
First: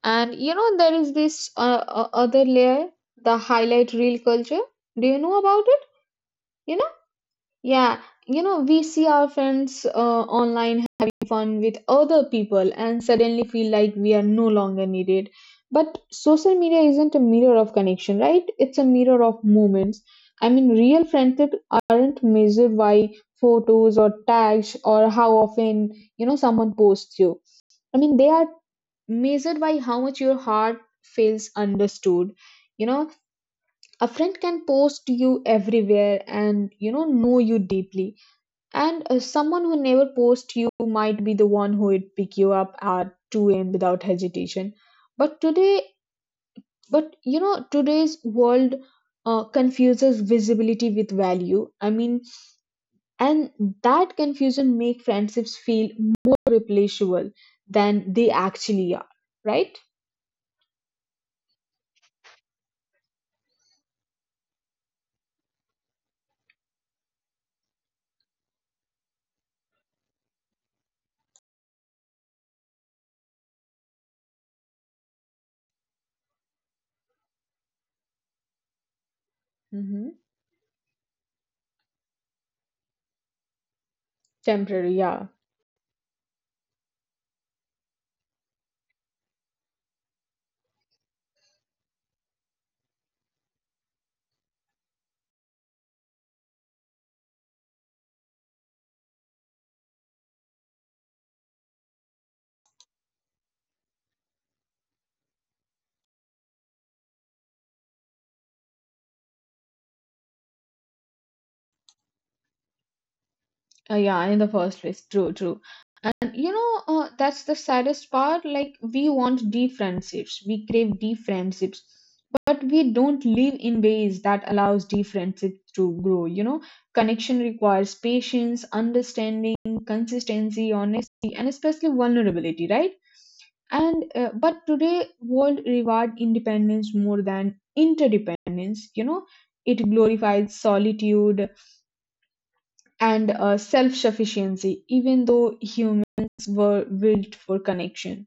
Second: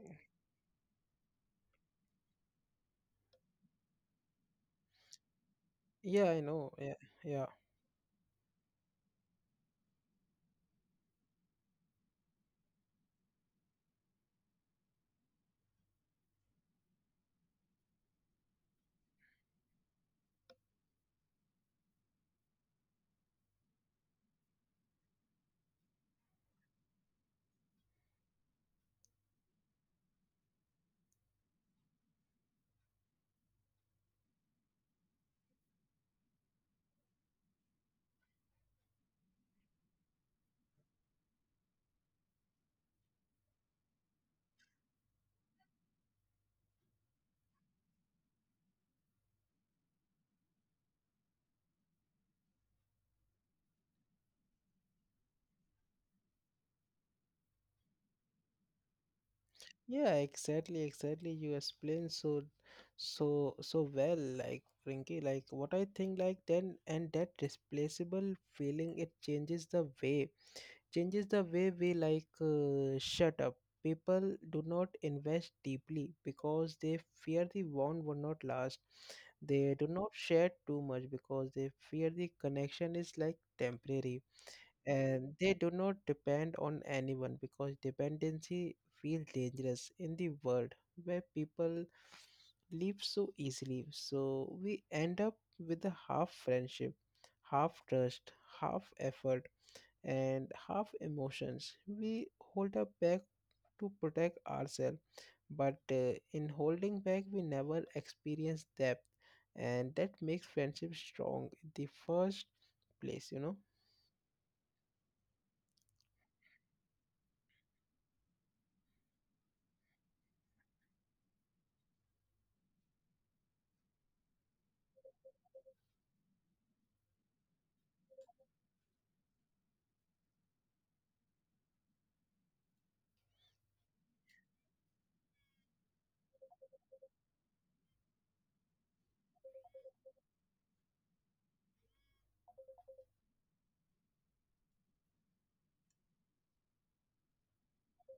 S2: And you know, there is this other layer, the highlight reel culture. Do you know about it?
S1: Yeah, I
S2: You
S1: know,
S2: know?
S1: yeah, yeah.
S2: Yeah, you know, we see our friends online having fun with other people and suddenly feel like we are no longer needed. But social media isn't a mirror of connection, right? It's a mirror of moments. I mean, real friendships aren't measured by photos or tags or how often, you know, someone posts you. I mean, they are measured by how much your heart feels understood. You know, a friend can post you everywhere and, you know you deeply. And someone who never posts you might be the one who would pick you up at 2 a.m. without hesitation. But today, but you know, today's world confuses visibility with value. I mean, and that confusion make friendships feel more replaceable than they actually are, right?
S1: Yeah, exactly, exactly. You explain so, so, so well, like Rinky. Like what I think, like then, and that displaceable feeling, it changes the way we, like shut up. People do not invest deeply because they fear the bond will not last. They do
S2: Hmm.
S1: not share too much because they fear the connection is like temporary.
S2: Temporary, yeah.
S1: And they do not depend on anyone because dependency feels dangerous in the world where people leave so easily. So we end up with a half friendship, half trust, half effort, and half emotions we hold up back to protect ourselves. But in holding back we never experience depth, and that makes friendship strong in the first place, you know?
S2: Yeah, in the first place. True, true. And you know, that's the saddest part. Like, we want deep friendships, we crave deep friendships, but we don't live in ways that allows deep friendships to grow. You know, connection requires patience, understanding, consistency, honesty, and especially vulnerability, right? And but today, world reward independence more than interdependence. You know, it glorifies solitude and self sufficiency, even though humans were built for connection.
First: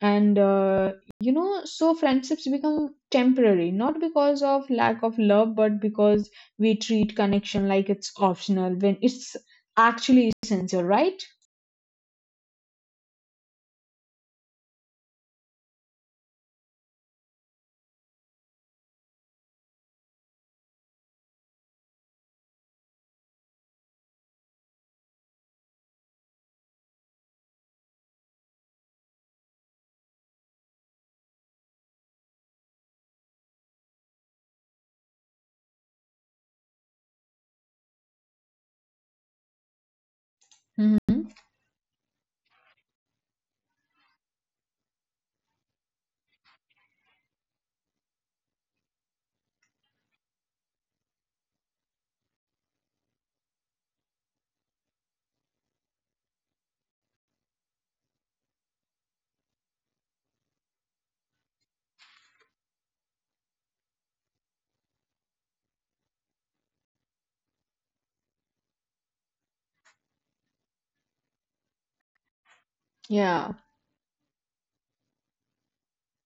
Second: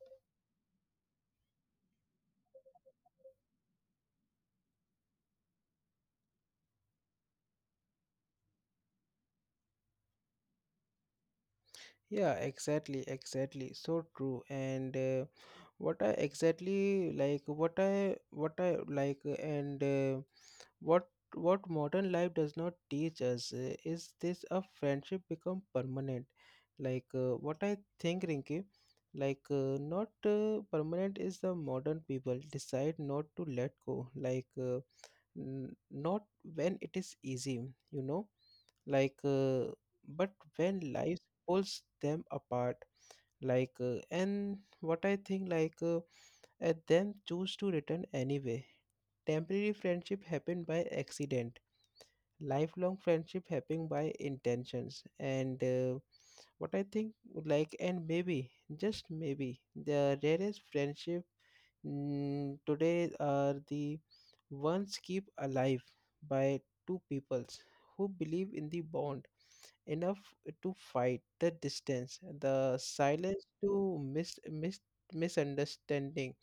S2: And you know, so friendships become temporary, not because of lack of love, but because we treat connection like it's optional when it's actually essential, right?
S1: Yeah, exactly, exactly. So true. And what I exactly, like what I like, and what what modern life does not teach us is this: a friendship become permanent. Like what I think, Rinki, like not permanent is the modern people decide not to let go. Like not when it is easy, you know. Like but when life
S2: Hmm.
S1: pulls them apart, like and what I think, like at them choose to return anyway. Temporary friendship happen by accident, lifelong friendship happen by intentions. And what I think, like, and maybe just maybe the rarest friendship, mm, today are the ones keep alive by two peoples who believe in the bond enough to fight the distance, the silence, to
S2: Yeah.
S1: misunderstanding.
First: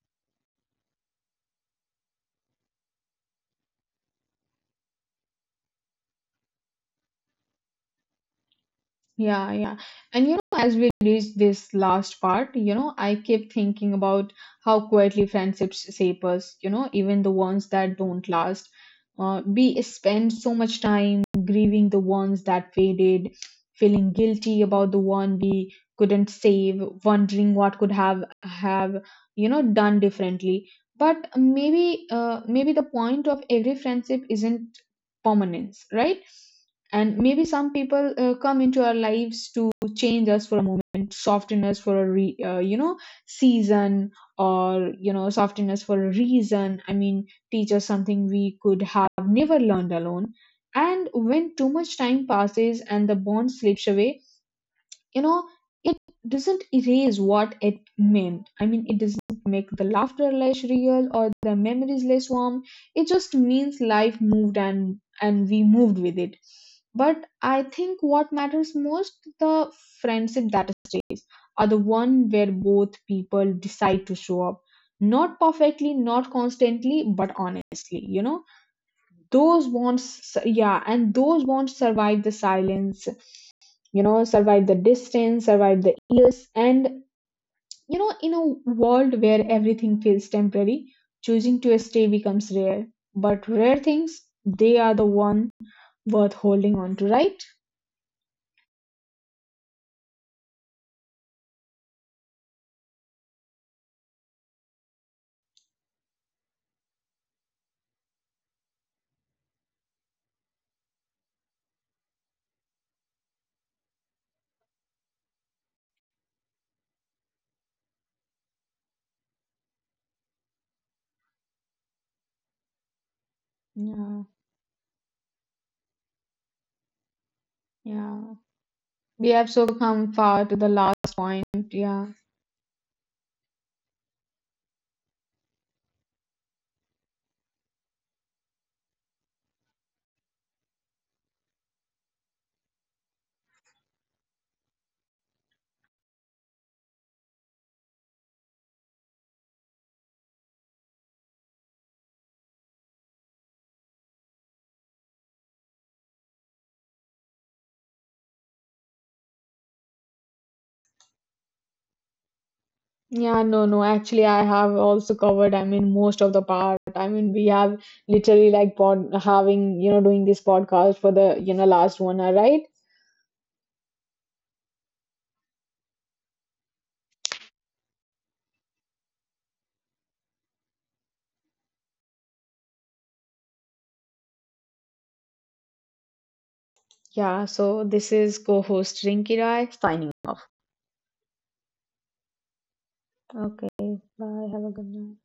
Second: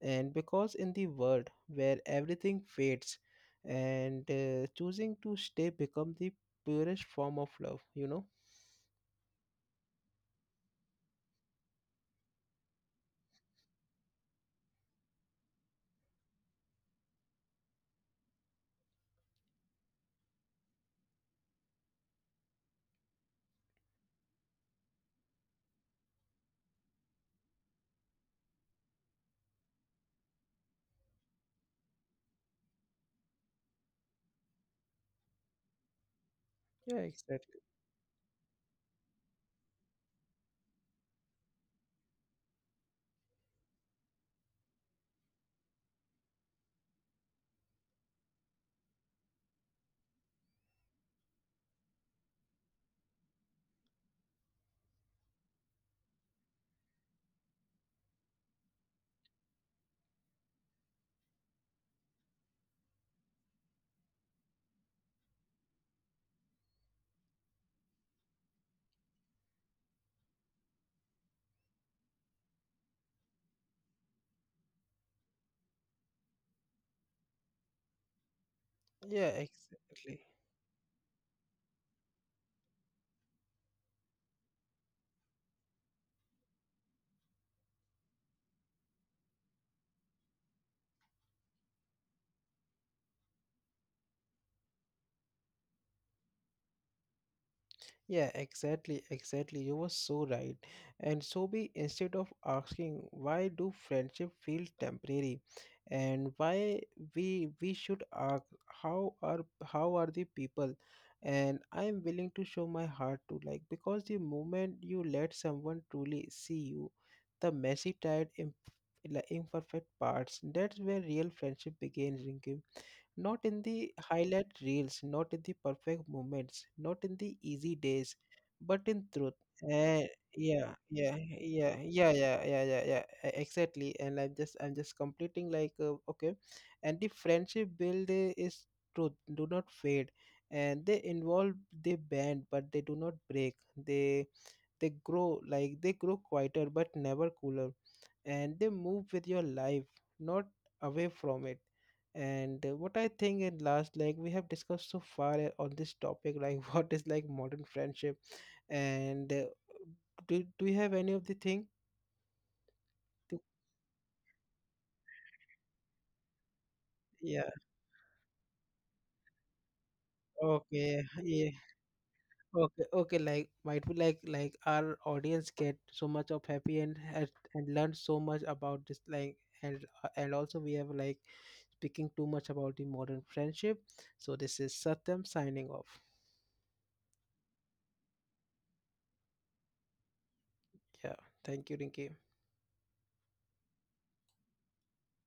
S1: And because in the world where everything fades, and choosing to stay become the purest form of love, you know?
S2: Yeah, yeah. And you know, as we reach this last part, you know, I keep thinking about how quietly friendships shape us, you know, even the ones that don't last. We spend so much time grieving the ones that faded, feeling guilty about the one we couldn't save, wondering what could have, you know, done differently. But maybe the point of every friendship isn't permanence, right?
S1: Yeah,
S2: And maybe
S1: exactly.
S2: some people come into our lives to change us for a moment, soften us for a you know, season, or you know, soften us for a reason. I mean, teach us something we could have never learned alone. And when too much time passes and the bond slips away, you know, it doesn't erase what it meant. I mean, it doesn't make the laughter less real or the memories less warm. It just means life moved and we moved with it. But I think what matters most, the friendship that is, are the one where both people decide to show up, not perfectly, not constantly, but honestly, you know.
S1: Yeah,
S2: Those bonds,
S1: exactly.
S2: yeah, and those bonds survive the silence, you know, survive the distance, survive the years. And you know, in a world where everything feels temporary, choosing to stay becomes rare, but rare things, they are the one worth holding on to, right?
S1: Yeah, exactly, exactly. You were so right. And so be, instead of asking why do friendship feel temporary and why, we should ask how are the people and I am willing to show my heart to, like because the moment you let someone truly see you, the messy tired imperfect parts, that's where real friendship begins, Rinkim, not in the
S2: Yeah,
S1: highlight reels, not in the perfect moments, not in the easy days,
S2: yeah,
S1: but in
S2: we
S1: truth.
S2: have so
S1: Uh,
S2: come far to the
S1: yeah,
S2: last
S1: yeah,
S2: point,
S1: yeah, yeah,
S2: yeah.
S1: yeah, yeah, yeah, yeah, exactly. I'm just completing like, okay, and the friendship build is truth, do not fade, and they involve, they bend, but they do not break. They grow, like they grow quieter but never cooler, and they move with your life, not away from it. And what I think in last, like we have discussed so far on this topic like what is like modern friendship. And do you have any of the thing
S2: Yeah,
S1: to,
S2: no, no, actually, I have also covered, I mean, most of the part. I mean, we
S1: yeah,
S2: have literally like pod having, you know, doing this podcast
S1: okay,
S2: for the
S1: yeah.
S2: you know last 1 hour, right?
S1: Okay, okay, like might be like our audience get so much of happy and has and learn so much about this like. And and also we have like speaking too much about the modern friendship. So this is Satyam signing off.
S2: Yeah, so this is co host Rinki Rai signing
S1: Yeah, thank you, Rinki.
S2: off. Okay, bye. Have a good night.